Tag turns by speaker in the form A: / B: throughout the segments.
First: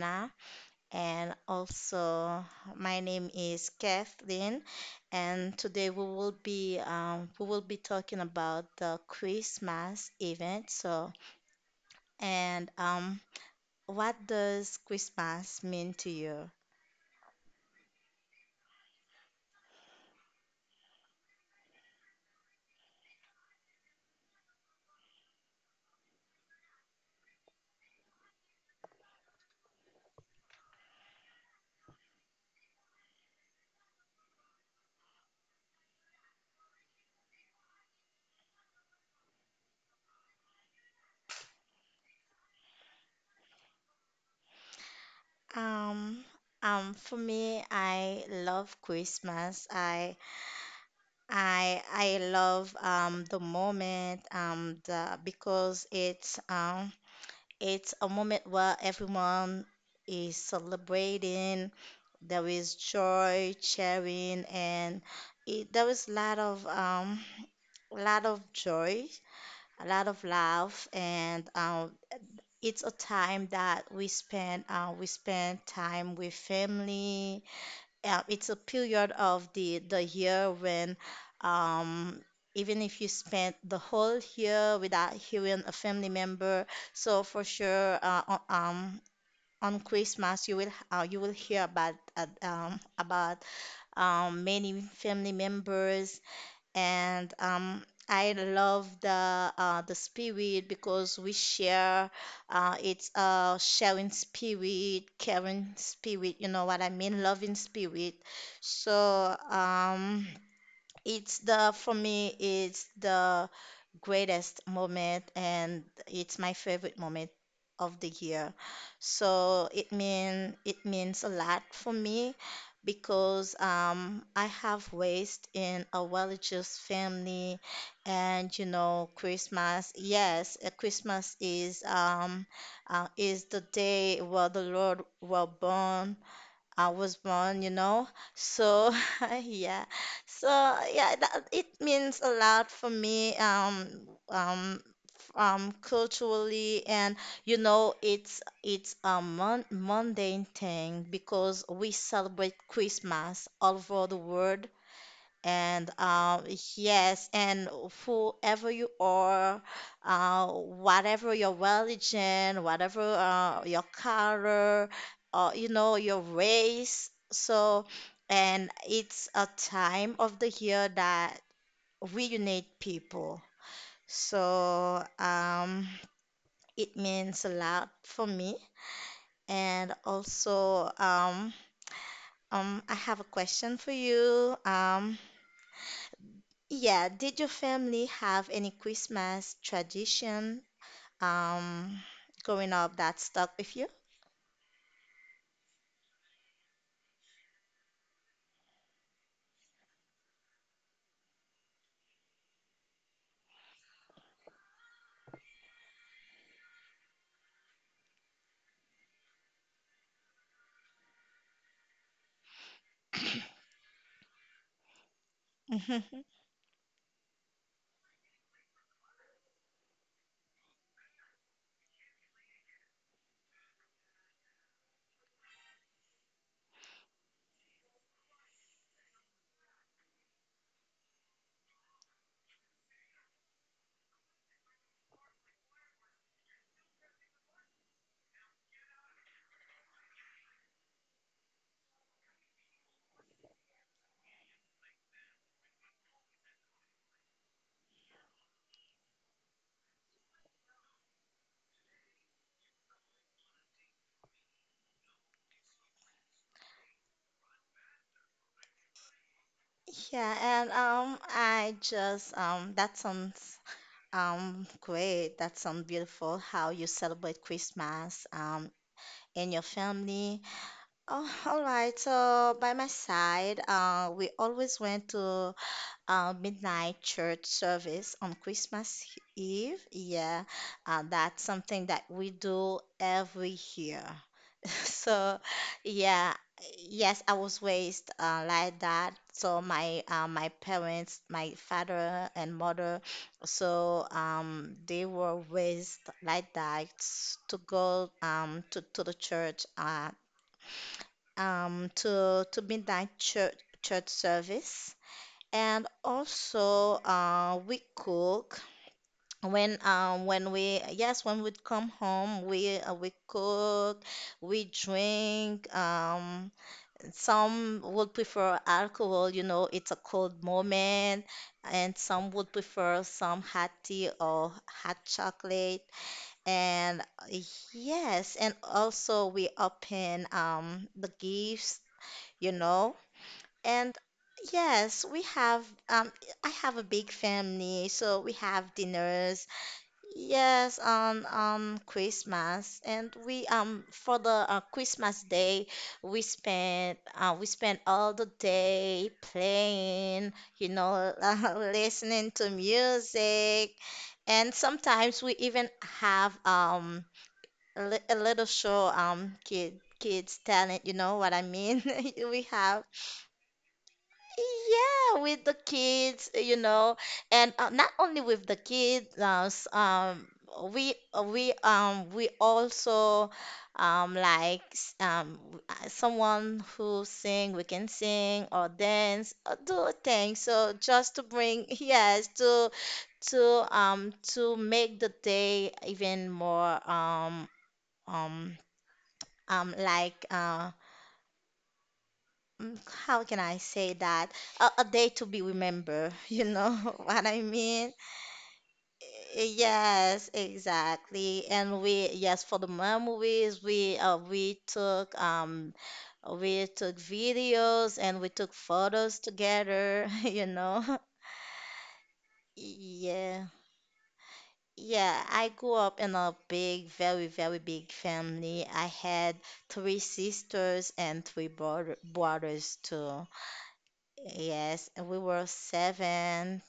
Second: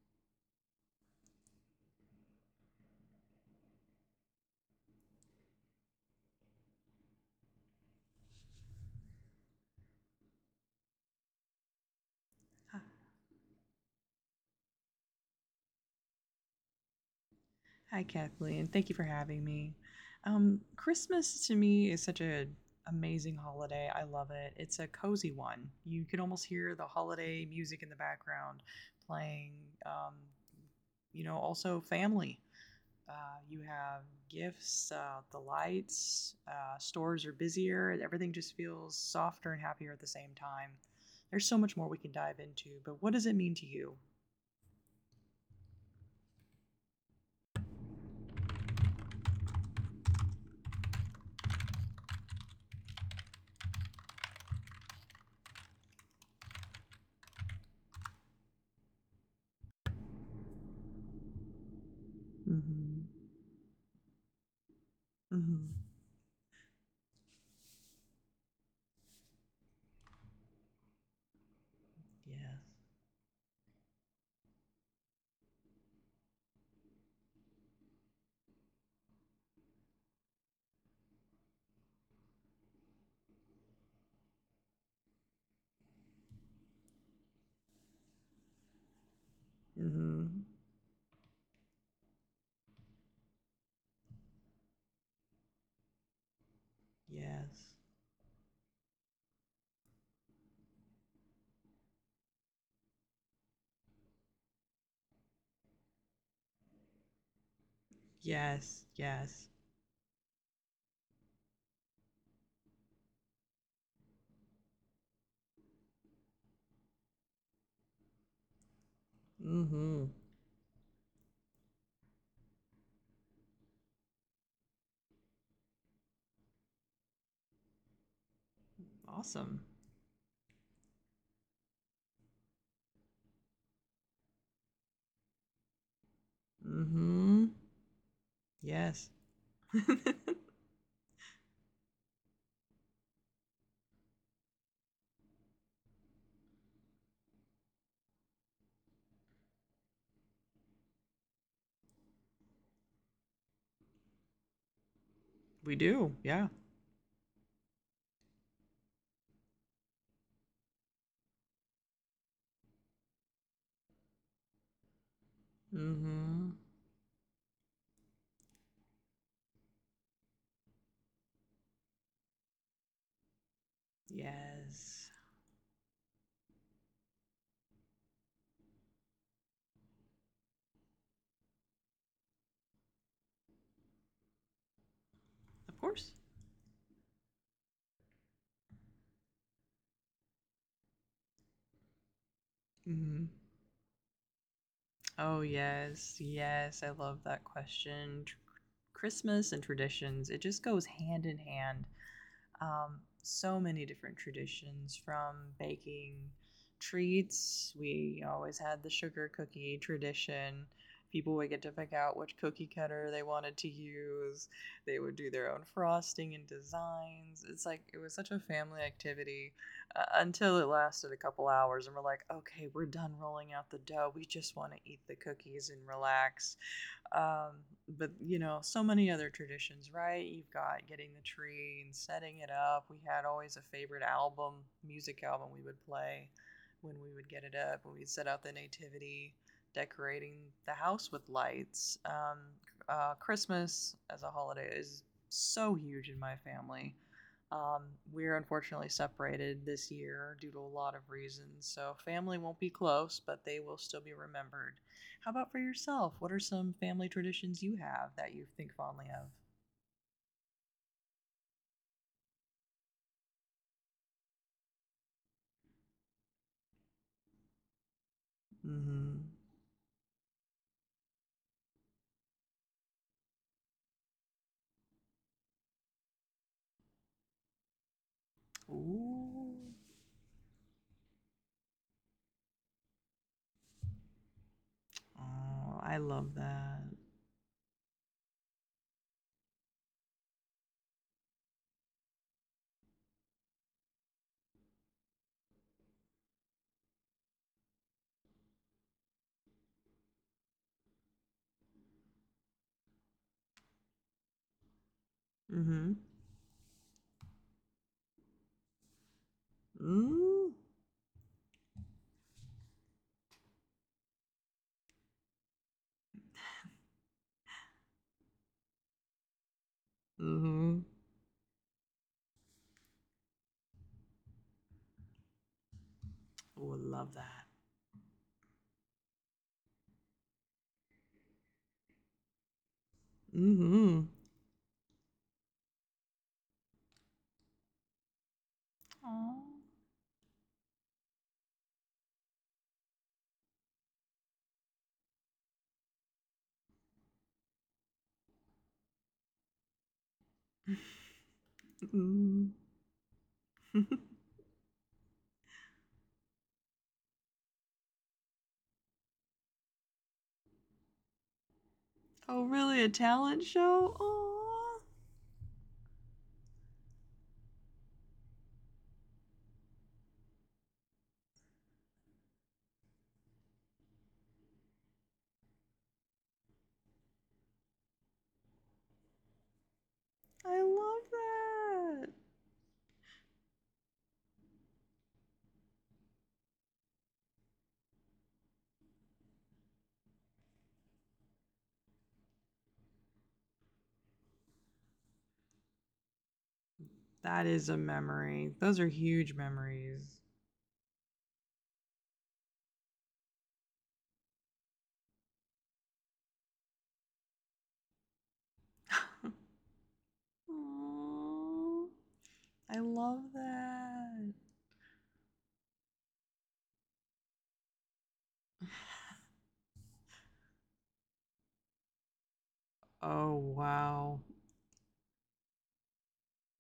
A: Anna. And also, my name is Kathleen, and today we will be talking about the Christmas event. So, and What does Christmas mean to you?
B: Hi, Kathleen. Thank you for having me. Christmas to me is such an amazing holiday. I love it. It's a cozy one. You can almost hear the holiday music in the background playing. Um, Also family. Uh, you have gifts, the lights, stores are busier, and everything just feels softer and happier at the same time. There's so much more we can dive into, but what does it mean to you?
A: Um, for me, I love Christmas. I love the moment the because it's a moment where everyone is celebrating. There is
B: Mm-hmm.
A: joy, sharing, and there
B: Mm-hmm.
A: is a lot of joy, a lot of love, and
B: Yes.
A: it's a time that we spend time with family. It's a period of the year when um, even if you spent the whole year without hearing a family member. So for sure, on
B: Mm-hmm.
A: Christmas you will hear about many family members and
B: Yes.
A: um, I love the spirit because we share it's a sharing spirit, caring spirit, you know what I mean, loving spirit.
B: Yes.
A: So
B: Yes.
A: um, it's the greatest moment and it's my favorite moment of the year. So
B: Mhm.
A: it means a lot for me because I have raised in a religious family, and you know
B: Awesome.
A: Christmas, yes, Christmas is the day where the Lord were born, I was
B: Mhm.
A: born, you know. So
B: Yes.
A: yeah, so yeah, it means a lot for me. Um, Culturally, and you know, it's a mon mundane thing because we celebrate Christmas all over the world,
B: We
A: and
B: do. Yeah.
A: yes, and whoever you are, whatever your religion, whatever your color, or you know your
B: Mhm.
A: race. So, and it's a time of the year that reunite people. So,
B: Yes.
A: um, it means a lot for me. And also, I have a question for you.
B: Of course.
A: Yeah, did your family have any Christmas tradition um growing up that
B: Mhm.
A: stuck with you?
B: Oh, yes. Yes, I love that question. Christmas and traditions, it just goes hand in hand. So many different traditions, from baking treats. We always had the sugar cookie tradition. People would get to pick out which cookie cutter they wanted to use. They would do their own frosting and designs. It's like it was such a family activity until it lasted a couple hours, and we're like, okay, we're done rolling out the dough. We just want to eat the cookies and relax. Um, but so many other traditions, right? You've got getting the tree and setting it up. We had always a favorite album, music album we would play when we would get it up, when we'd set out the nativity, decorating the house with lights. Christmas as a holiday is so huge in my family. Um, we're unfortunately separated this year due to a lot of reasons. So family won't be close, but they will still be remembered. How about for yourself? What are some family traditions you have that you think fondly of?
A: Yeah, and I just that sounds great. That sounds beautiful how you celebrate Christmas
B: Mm-hmm.
A: in your family. Oh, all right. So by my side, we always went to midnight church service on Christmas
B: Ooh.
A: Eve. Yeah, that's something that we do every year. So,
B: Oh, I
A: yeah,
B: love that.
A: yes, I was raised like that. So my parents, my father and mother, they were raised like that to go to the church, to midnight church service. And
B: Mm-hmm.
A: also, we cook when um when
B: Mm.
A: we yes when we'd come home we cook, we drink, some would prefer alcohol, you know, it's a cold
B: Mm-hmm.
A: moment, and some would prefer some hot tea or hot chocolate,
B: Oh,
A: and
B: love
A: uh,
B: that.
A: yes, and also we open the gifts, you know. And
B: Mm-hmm.
A: yes, we have I have a big family, so we have dinners.
B: Oh.
A: Yes, on Christmas. And we for the Christmas day, we spent all the day playing, you know, listening to
B: Mm.
A: music, and sometimes we even have a little show, kids talent, you know what I mean? We
B: Oh,
A: have,
B: really? A talent show? Oh,
A: yeah, with the kids, you know, and not only with the kids, we also someone who sing, we can sing or dance or do things.
B: I
A: So just
B: love
A: to bring,
B: that.
A: yes, to make the day even more um um like uh Mm, how can I say that? A day to be remembered, you know, what I
B: That is a
A: mean?
B: memory. Those are huge memories.
A: Yes, exactly. And we, yes, for the memories, we took videos and we took photos together, you know.
B: Aw, I love
A: Yeah.
B: that.
A: Yeah, I grew up in a big, very, very big family. I had three sisters and three brothers too.
B: Oh, wow.
A: Yes, and we were seven,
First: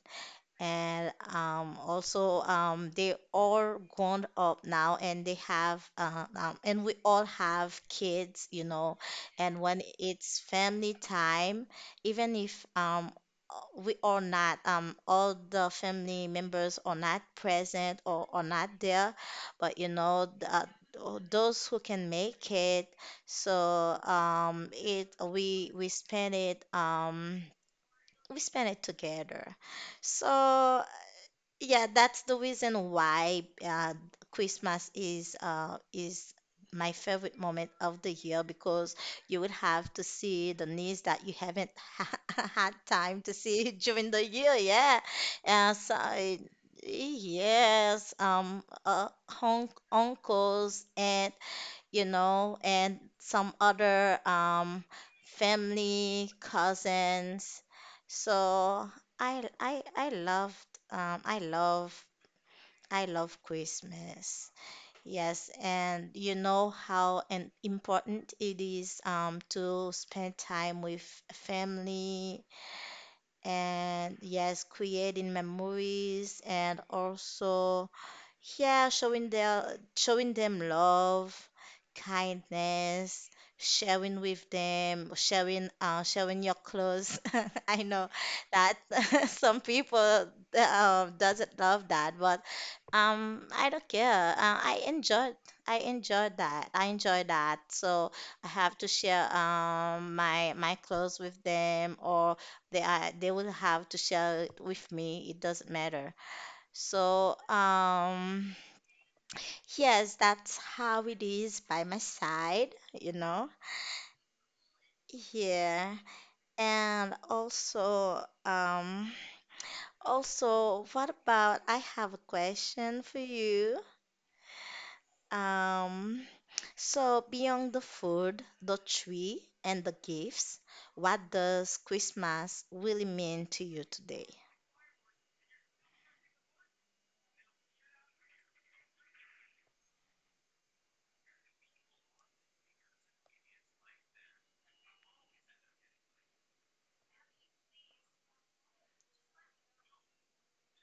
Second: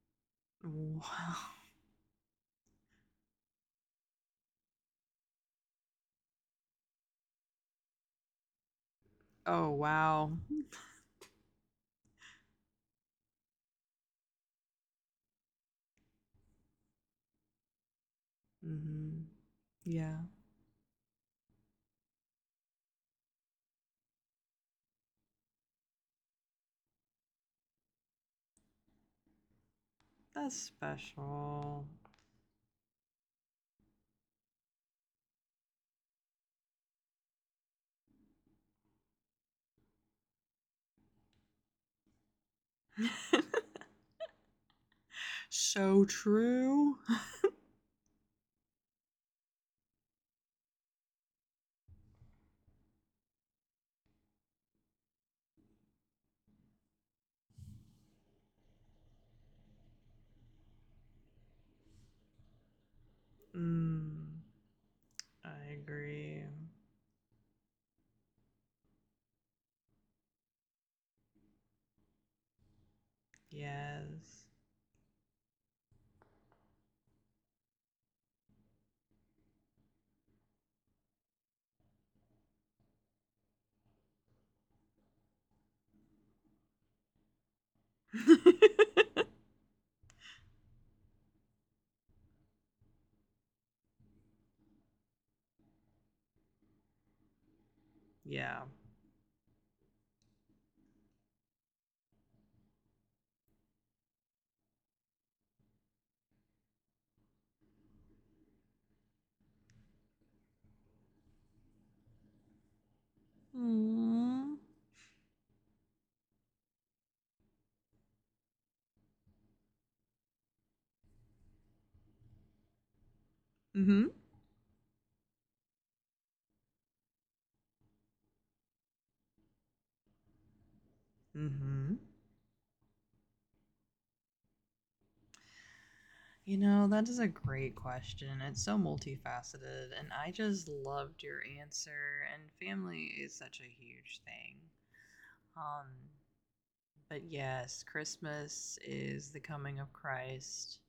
A: and
B: Wow.
A: also they all grown up now and they have and we all have kids, you know, and
B: Oh,
A: when
B: wow.
A: it's family time, even if we are not all the family members are not present or are not there,
B: Mhm.
A: but you
B: Yeah,
A: know those who can make it, so it we we spend it together.
B: that's
A: So
B: special.
A: yeah, that's the reason why Christmas is my favorite moment of the year, because you would have to see the needs that you haven't had time to see during the year. Yeah, so
B: So true.
A: yes, hon uncles and you know, and some other family, cousins. So I loved I love
B: Mm,
A: Christmas. Yes,
B: I
A: and you
B: agree.
A: know how and important it is to spend time with family, and
B: Yes.
A: yes, creating memories, and also yeah, showing them love, kindness, sharing with them, sharing your clothes. I know that some people doesn't love that, but I don't care. I enjoyed, I enjoyed that. I enjoyed that. So I
B: Yeah.
A: have to share my clothes with them, or they are, they will have to share it with me. It doesn't matter. So, yes, that's how it is by my side, you know.
B: Mm.
A: Yeah. And also, also, what about I have a question for you.
B: Mhm.
A: Um, so beyond the food, the tree, and the gifts, what does
B: Mhm.
A: Christmas really mean to you today?
B: You know, that is a great question. It's so multifaceted, and I just loved your answer. And family is such a huge thing. Um, But yes, Christmas is the coming of Christ,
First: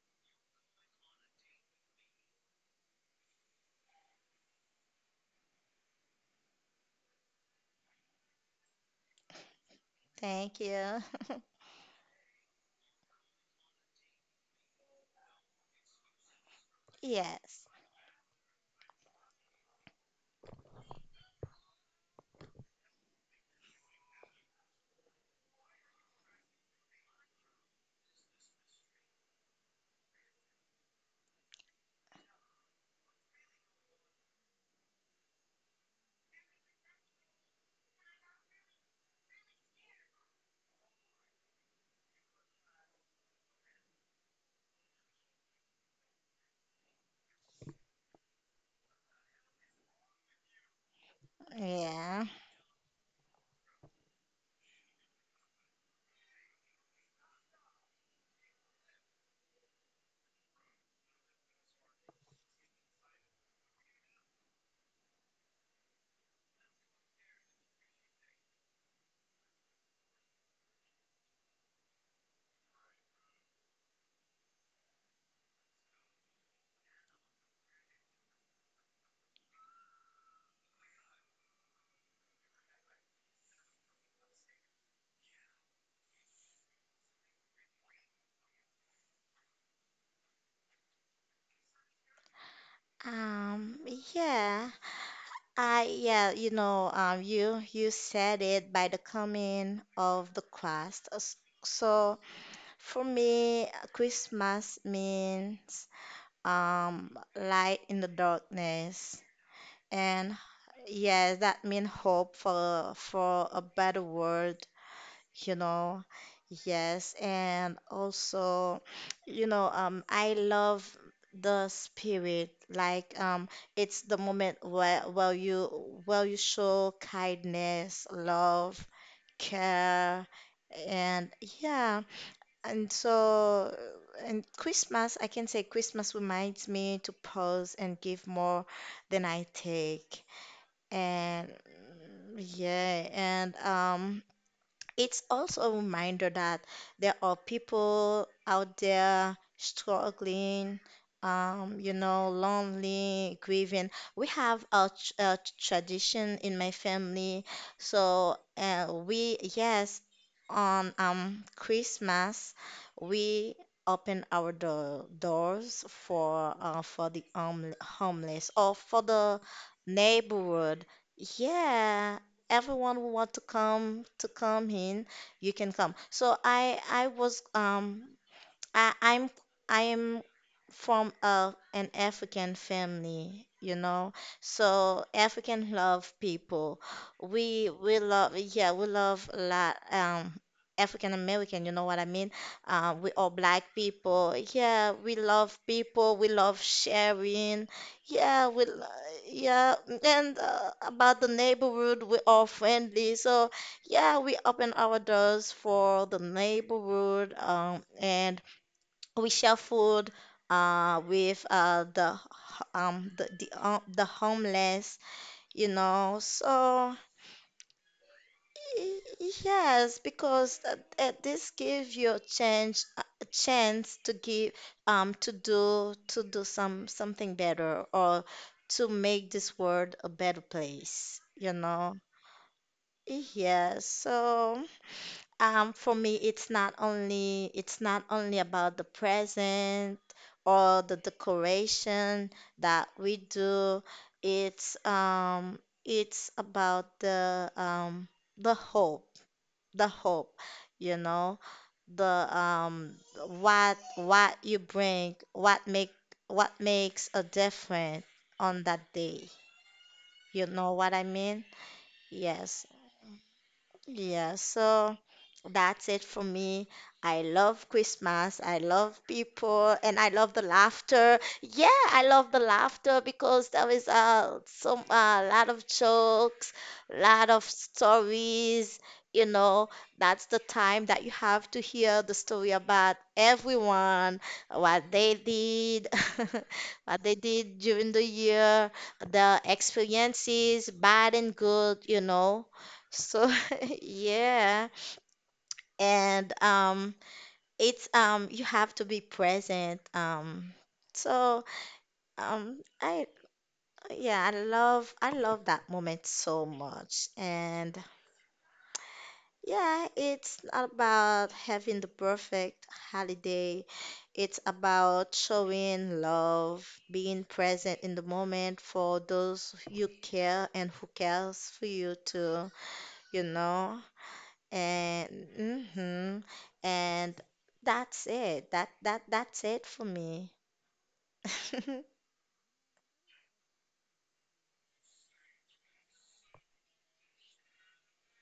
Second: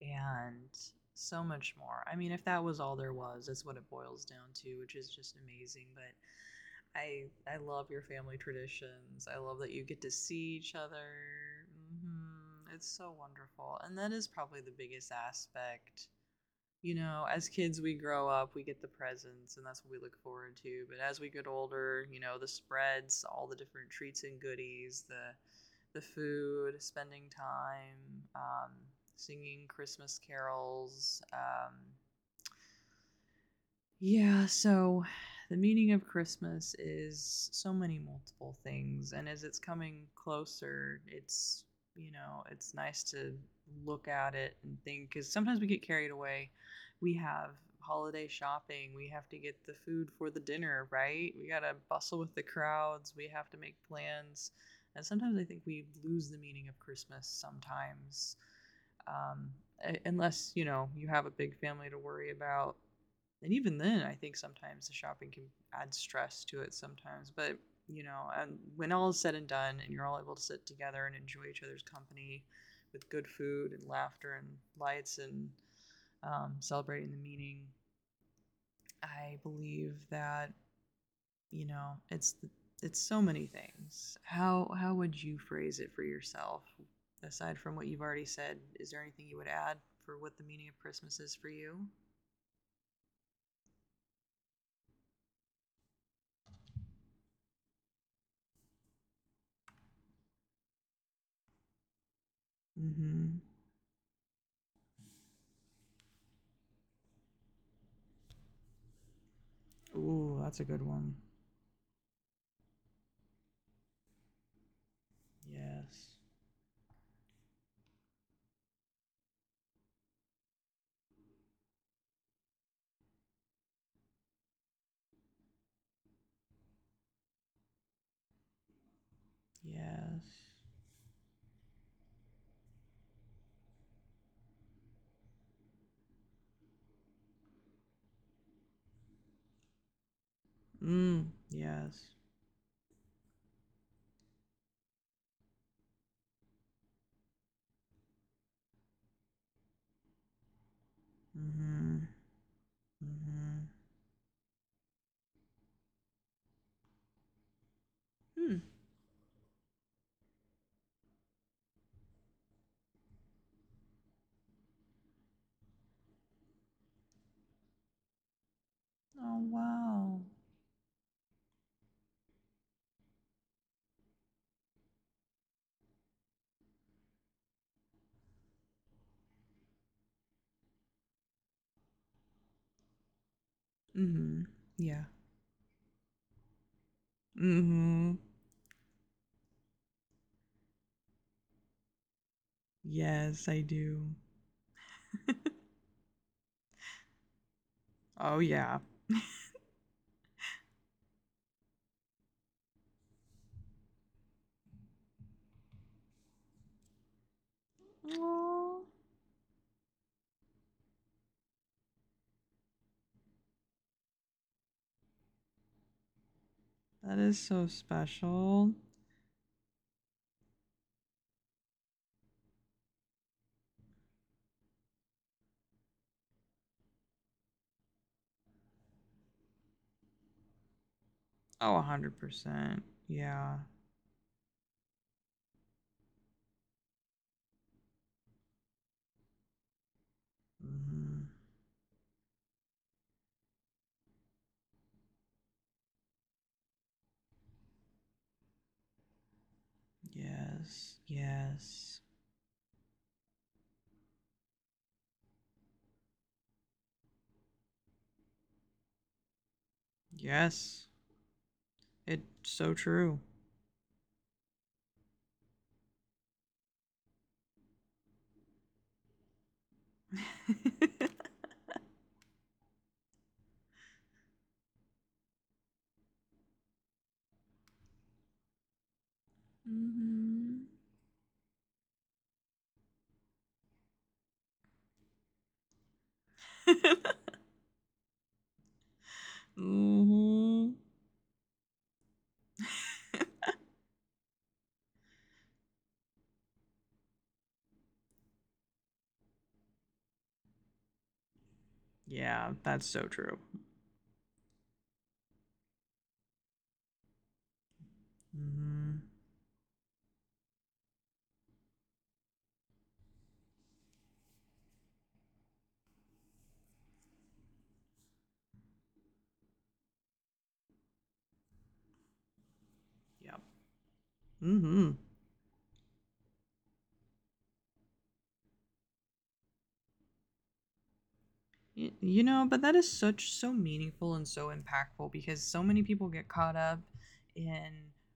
B: and so much more. I mean, if that was all there was, that's what it boils down to, which is just amazing. But I love your family traditions. I love that you get to see
A: Thank
B: each
A: you.
B: other. It's so wonderful. And that is probably the biggest aspect. As
A: Yes.
B: kids, we grow up, we get the presents, and that's what we look forward to. But as we get older, the spreads, all the different treats and goodies, the food, spending time, singing Christmas carols, yeah, so the meaning of Christmas is so many multiple things. And as it's coming closer, it's nice to look at it and think, because sometimes we get carried away. We have holiday shopping, we have to get the food for the dinner, right? We got to bustle
A: Yeah.
B: with the crowds, we have to make plans. And sometimes I think we lose the meaning of Christmas sometimes. Um, Unless, you have a big family to worry about. And even then, I think sometimes the shopping can add stress to it sometimes. But, you know, and when all is said and done, and you're all able to sit together and enjoy each other's company, with good food and laughter and lights and celebrating the meeting, I believe that you know it's the, it's so many things. How would you phrase it for yourself? Aside from what you've already said, is there anything you would add for what the meaning of Christmas is for you?
A: Um, yeah. I Yeah, you know, you you said it by the coming of the Christ. So for
B: Mm-hmm.
A: me, Christmas means light in the darkness, and
B: Ooh, that's a good one.
A: yes, that means hope for a better world, you know.
B: Yes.
A: Yes, and also, you know, I love the spirit. Like, it's the moment where you show kindness, love, care,
B: Yes.
A: and yeah. And so, and Christmas, I can say Christmas reminds me to pause and give more than I take.
B: Mm.
A: And
B: Yes.
A: yeah, and. It's also a reminder that there are people out there struggling, you
B: Mm-hmm.
A: know, lonely,
B: Mm-hmm.
A: grieving. We have a, a tradition in my family, so
B: Hmm.
A: we, yes, on Christmas, we open our do doors for the homeless or for the
B: Oh, wow.
A: neighborhood. Yeah, everyone who want to come, to come in, you can come. So I was I, I'm I am from a, an African family, you know.
B: Mm-hmm.
A: So
B: Yeah.
A: African love people. We
B: Mm-hmm.
A: love, yeah, we love a lot, African American, you know what I mean? We all
B: Yes,
A: black
B: I do.
A: people. Yeah, we love people. We love sharing.
B: Oh,
A: Yeah,
B: yeah.
A: yeah. And about the neighborhood, we all friendly. So yeah, we open our doors for the neighborhood, and
B: Aww.
A: we share food with the the homeless, you know. So
B: That is so special.
A: y- yes, because this gives you a chance, a chance to give, to do something better, or to make this world a better place, you
B: Oh, a
A: know.
B: hundred percent. Yeah.
A: Yes, so um, for me, it's not only about the present or the
B: Mm-hmm.
A: decoration that we do. It's um it's about the hope, the hope, you
B: Yes.
A: know,
B: Yes.
A: the what you bring, what make what makes a difference on that day. You know
B: Yes.
A: what I mean?
B: It's
A: Yes.
B: so true.
A: Yeah, so that's it for me. I love Christmas. I love people and I love the laughter. Yeah, I love the laughter because there is some a lot of jokes, lot of stories, you know. That's the
B: Mm-hmm.
A: time that you have to hear the story about everyone, what they did, what they did during the year, the experiences,
B: Mm-hmm.
A: bad and good, you know. So Yeah. And it's you have to be present. Um, so
B: Yeah, that's
A: I
B: so true.
A: yeah, I love that moment so much. And
B: Mm-hmm.
A: yeah, it's not about having the perfect holiday. It's about showing love, being present in the moment for those you care and who cares for you too, you
B: Yep.
A: know.
B: Mm-hmm.
A: And mhm. And that's it. That's it for me.
B: You know, but that is such, so meaningful and so impactful, because so many people get caught up in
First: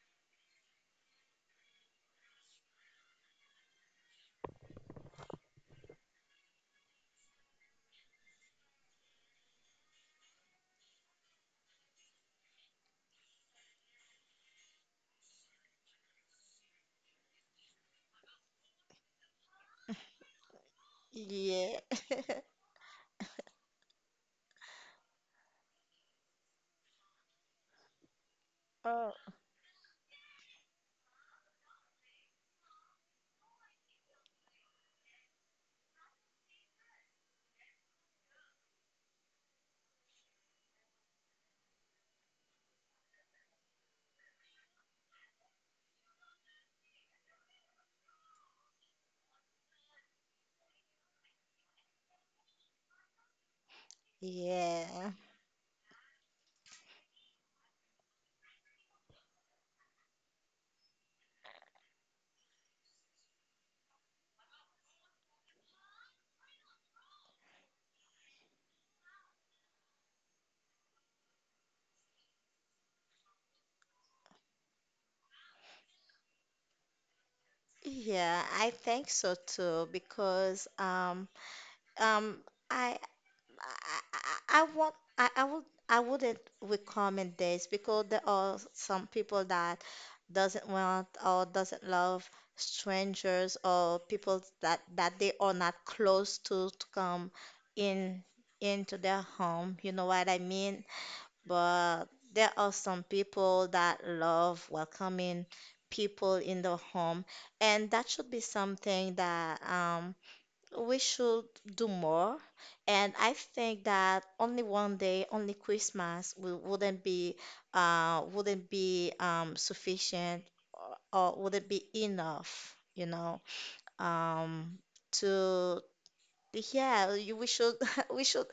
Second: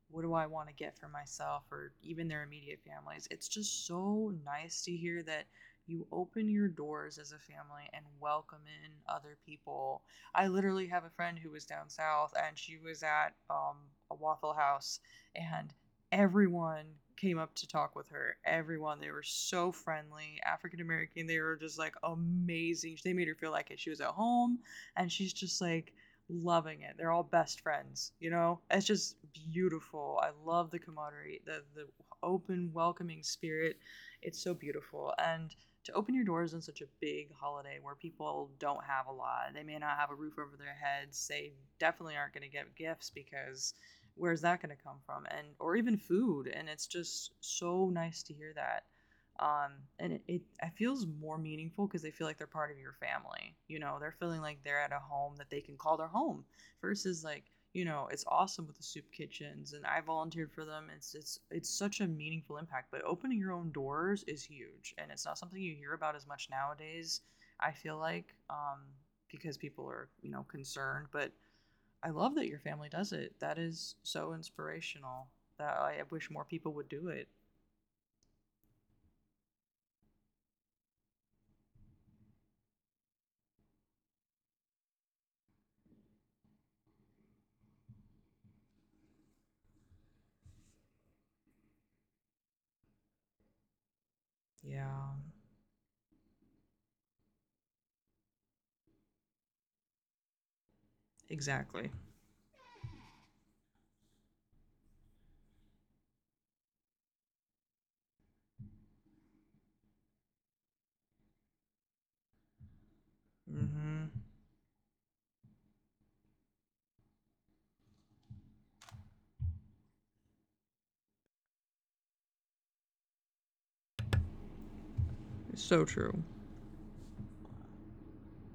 B: what do I want to get for myself, or even their immediate families. It's just so nice to hear that you open your doors as a family and welcome in other people. I literally have a friend who was down south, and she was at a Waffle House, and everyone came up to talk with her. Everyone. They were so friendly. African American. They were just
A: Yeah.
B: like amazing. They made her feel like it. She was at home, and she's just like, loving it. They're all best friends, you know? It's
A: Oh,
B: just beautiful. I love the camaraderie, the open, welcoming spirit. It's so beautiful. And to open your doors on such a big holiday, where people don't have a lot. They may not have a roof over their heads. They definitely aren't going to get gifts, because where's that going to come from, and or even food. And it's just so nice to hear that, um, and it feels more meaningful, because they feel like they're part of your family. They're feeling like they're at a
A: Yeah.
B: home that they can call their home, versus like, it's awesome with the soup kitchens, and I volunteered for them. It's such a meaningful impact, but opening your own doors is huge, and it's not something you hear about as much nowadays, I feel like, because people are, concerned. But I love that your family does it. That is so inspirational. That I wish more people would do it.
A: Yeah, I think so too, because um I I, would I wouldn't recommend this because there are some people that doesn't want or doesn't love strangers or people that
B: Yeah,
A: that they are not close to come in into their home. You know what I mean?
B: exactly.
A: But there are some people that love welcoming people in the home, and that should be something that we should do more. And I think
B: Mm-hmm.
A: that only one day, only Christmas wouldn't be sufficient or wouldn't be enough, you know, um
B: It's
A: to
B: so true.
A: yeah, we should, we should,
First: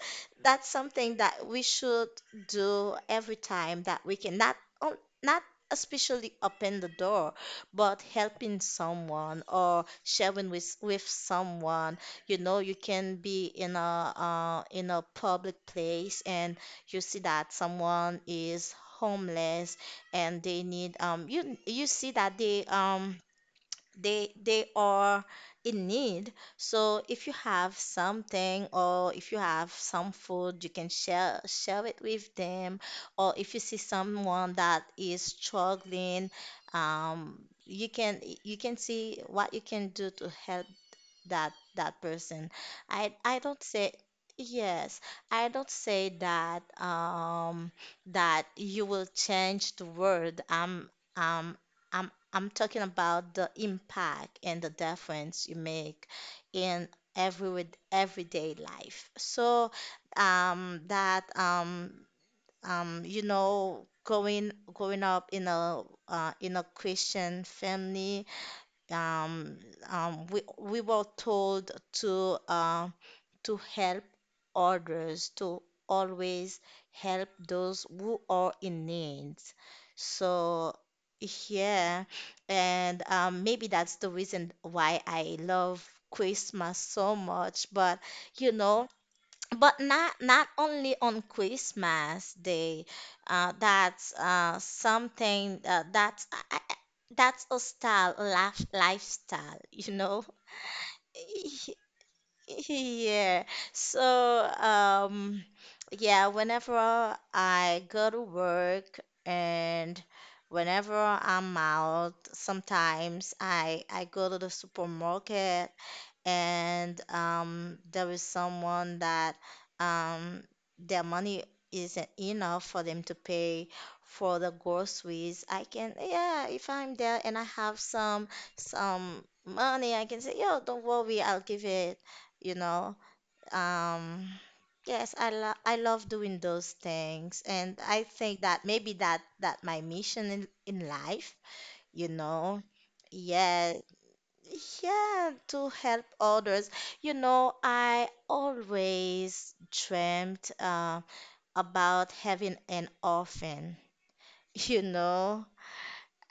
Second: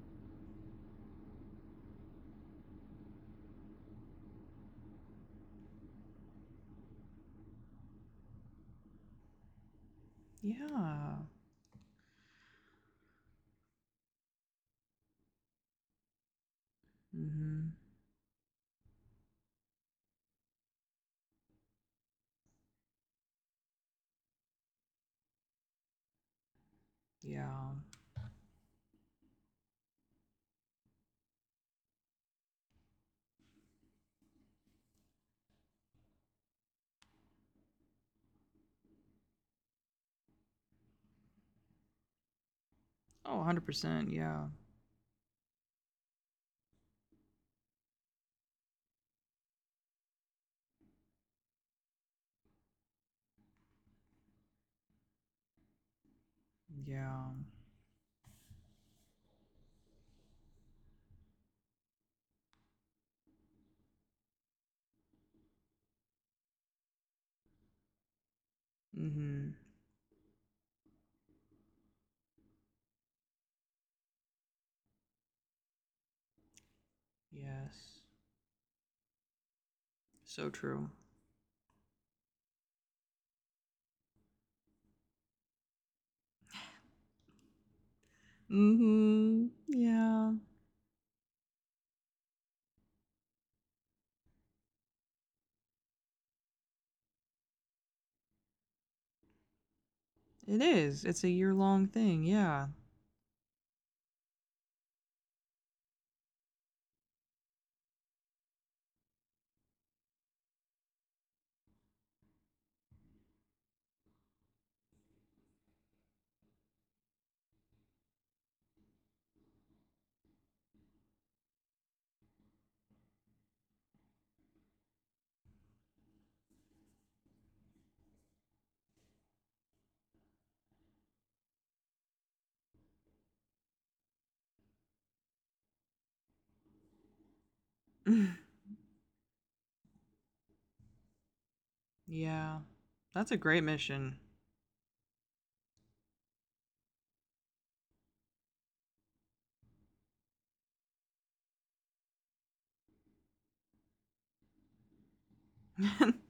A: that's something that we should do every time that we can. Not especially open the door, but helping someone or sharing with
B: Yeah.
A: someone. You know, you can be in a public place and you see that
B: Mm-hmm.
A: someone is homeless and they need you see that they are in need. So if you
B: Yeah.
A: have something or if you have some food, you can share it with them. Or if you see someone that is struggling, um, you can see what you can do to help that person.
B: Oh,
A: I don't say
B: 100%. Yeah.
A: yes. I don't say that that you will change the world. Um I'm talking about the impact and the difference you make in
B: Yeah.
A: everyday life. So that you know going going up in a Christian family.
B: Mm-hmm.
A: Um, um, we we were told to help others, to always help those
B: Yes.
A: who are in need.
B: So
A: So
B: true.
A: yeah, and maybe that's the reason why I love Christmas so much. But you know,
B: Mm-hmm.
A: but not
B: Yeah.
A: not only on Christmas Day. That's something that's I- that's a style, a lifestyle, you know.
B: It is. It's a
A: Y-
B: year-long thing. Yeah.
A: Yeah. So um, yeah. Whenever I go to work and whenever I'm out, sometimes I go to the supermarket and there is someone that um, their money isn't enough for them to pay for the groceries. I can, yeah, if I'm there and I have some money, I can say, yo, don't worry, I'll give it, you know. Um, yes, I love doing those things, and I think that maybe that my mission in life, you
B: Yeah.
A: know.
B: That's a great
A: Yes,
B: mission.
A: yeah, to help others. You know, I always dreamt about having an orphan. You know,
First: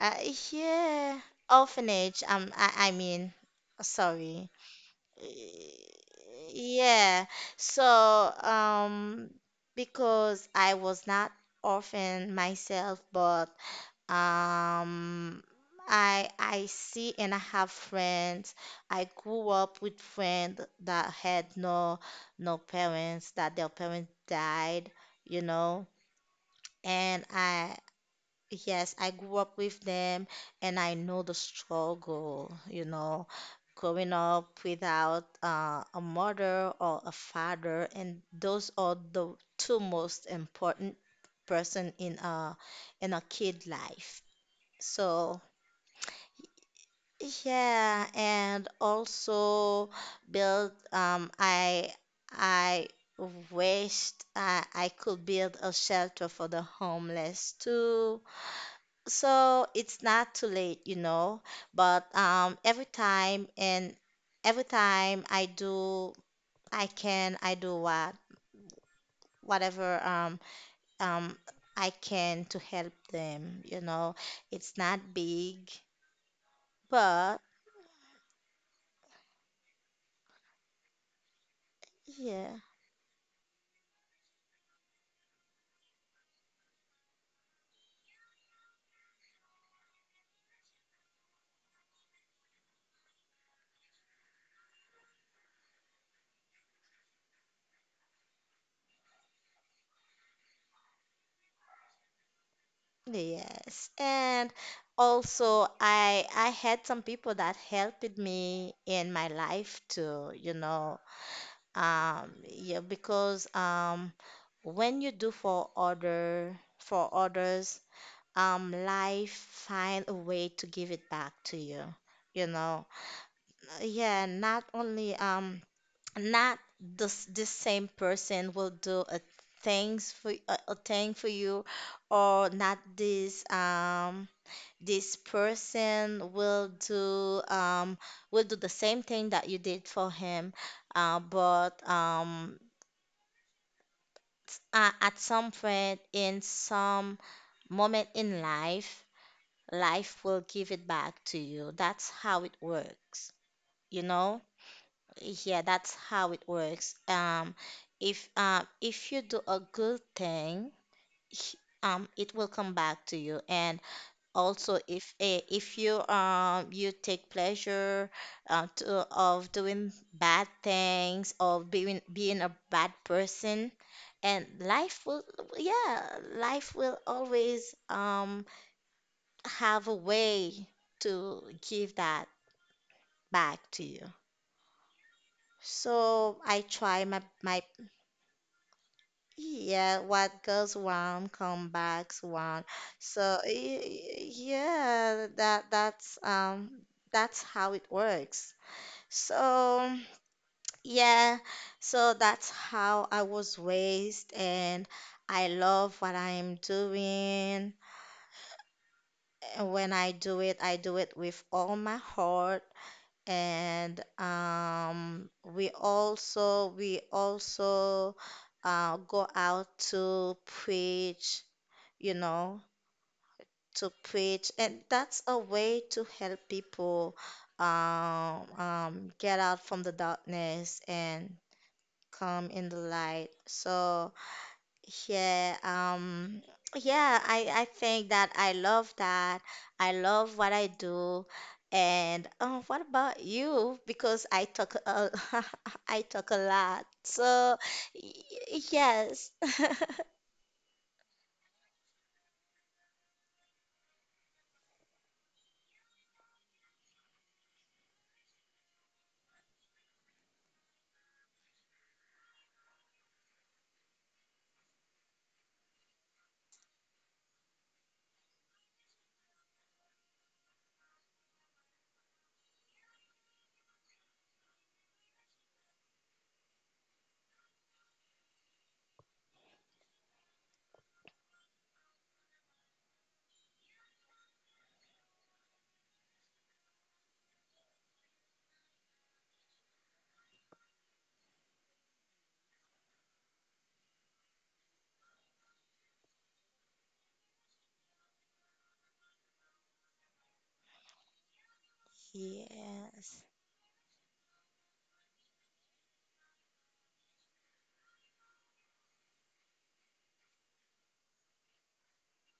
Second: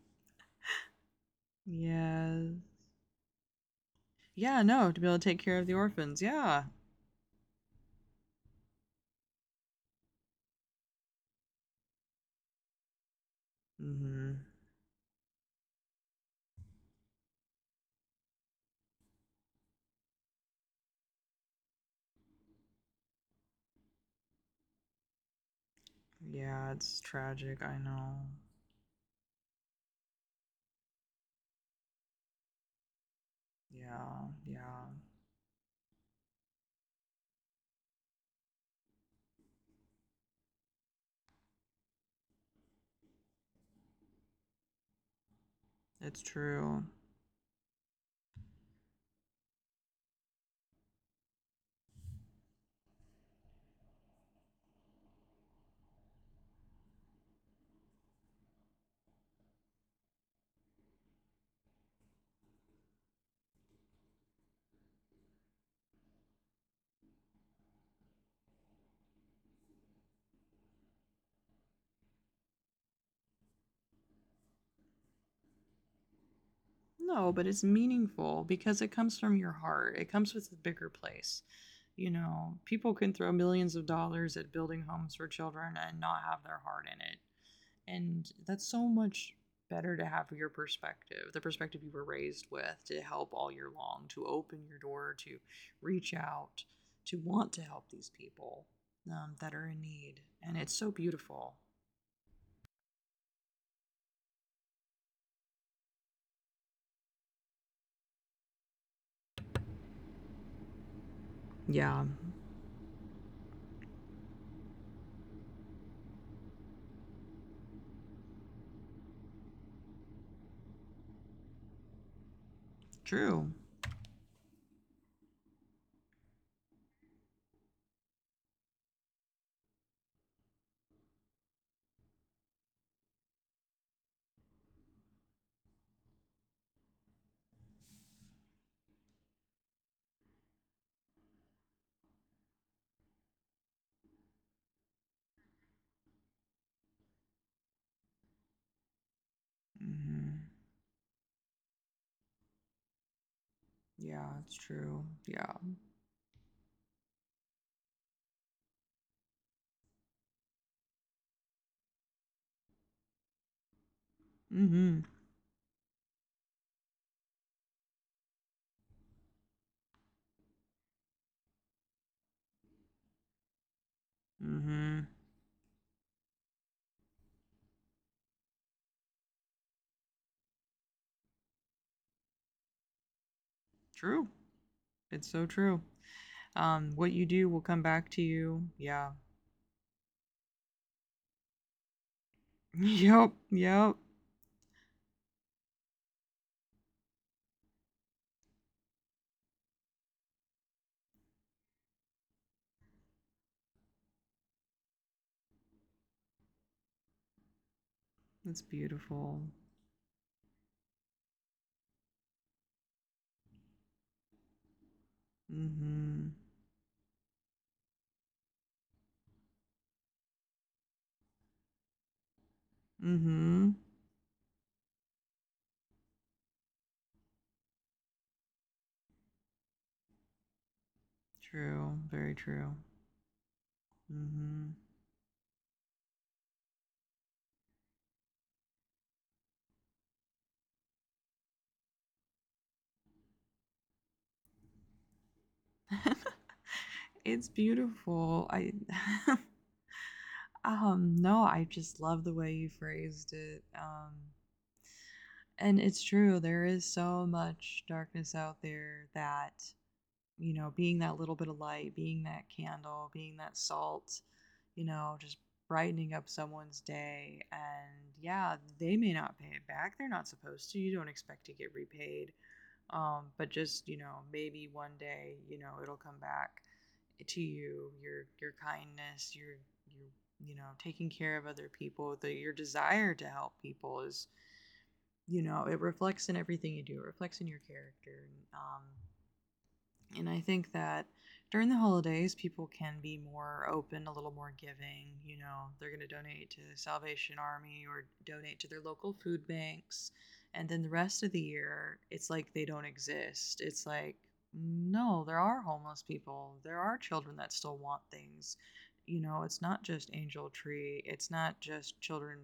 A: uh, yeah, orphanage.
B: Yes.
A: I mean, sorry.
B: Yeah, no, to be able to take care of the orphans. Yeah.
A: Yeah. So, because I was not orphan myself, but
B: Mm-hmm.
A: um, I see and I have friends. I grew up with friends that had no parents, that their parents died, you know.
B: Yeah, it's
A: And
B: tragic,
A: I
B: I know.
A: Yes, I grew up with them and I know the struggle, you know, growing
B: Yeah,
A: up
B: yeah.
A: without a mother or a father, and those are the two most important person in a kid life. So
B: It's true.
A: yeah, and also build I wished I could build a shelter for the homeless too. So it's not too late, you know, but every time I do I can I do what whatever um I can to help them, you know. It's not big,
B: No,
A: but
B: but it's meaningful, because it comes from your heart. It comes with a bigger place. You know,
A: yeah.
B: people can throw millions of dollars at building homes for children, and not have their heart in it. And that's so much better, to have your perspective, the perspective you were raised with, to help all year long, to open your door, to reach out, to want to help these people that are in need. And it's so beautiful.
A: Yes, and also I had some people that helped me in my life too, you know.
B: Yeah,
A: Yeah, because when you do for other for others, life find a way to give it back to you, you know.
B: true.
A: Yeah, not only not this same person will do a thing for you, or not this person will do the same thing that you did for him, uh, but um at some point in some moment in life, life
B: Mm-hmm.
A: will give it back to you. That's how it works, you
B: Yeah,
A: know.
B: it's true. Yeah.
A: Yeah, that's how it works. If you do a good thing, h- it will come back to you. And also,
B: Mm-hmm.
A: if you take pleasure of doing bad things, of being a bad person, and life
B: Mm-hmm.
A: will, yeah, life will always have a way to give that back to you.
B: True. It's so true.
A: So I try
B: What you
A: my
B: do will
A: my
B: come back to you. Yeah.
A: yeah, what goes round come back round.
B: Yep.
A: So
B: Yep.
A: yeah, that's how it works. So, yeah, so that's how I was raised, and I love what I am doing.
B: That's beautiful.
A: And when I do it with all my heart. And um, we
B: Mm-hmm.
A: also we also uh, go out to preach, you know,
B: Mm-hmm.
A: to preach, and that's a way to help people get out from the darkness and
B: True. Very
A: come in
B: true.
A: the light. So
B: Mm-hmm.
A: yeah, yeah, I think that. I love what I do. And oh, what about you? Because I talk a lot.
B: It's
A: So y-
B: beautiful. I
A: yes.
B: no, I just love the way you phrased it. And it's true, there is so much darkness out there, that, being that little bit of light, being that candle, being that salt, just brightening up someone's day. And yeah, they may not pay it back. They're not supposed to. You don't expect to get repaid. But just, maybe one day, it'll come back to you, your kindness, your taking care of other people, the your desire to help people is, it reflects in everything you do. It reflects in your character. And I think that during the holidays, people can be more open, a little more giving. You know, they're going to donate to the Salvation Army, or donate to their local food banks. And then the rest of the year, it's like they don't
A: Yes.
B: exist. It's like, no, there are homeless people. There are children that still want things. You know, it's not just Angel Tree, it's not just children,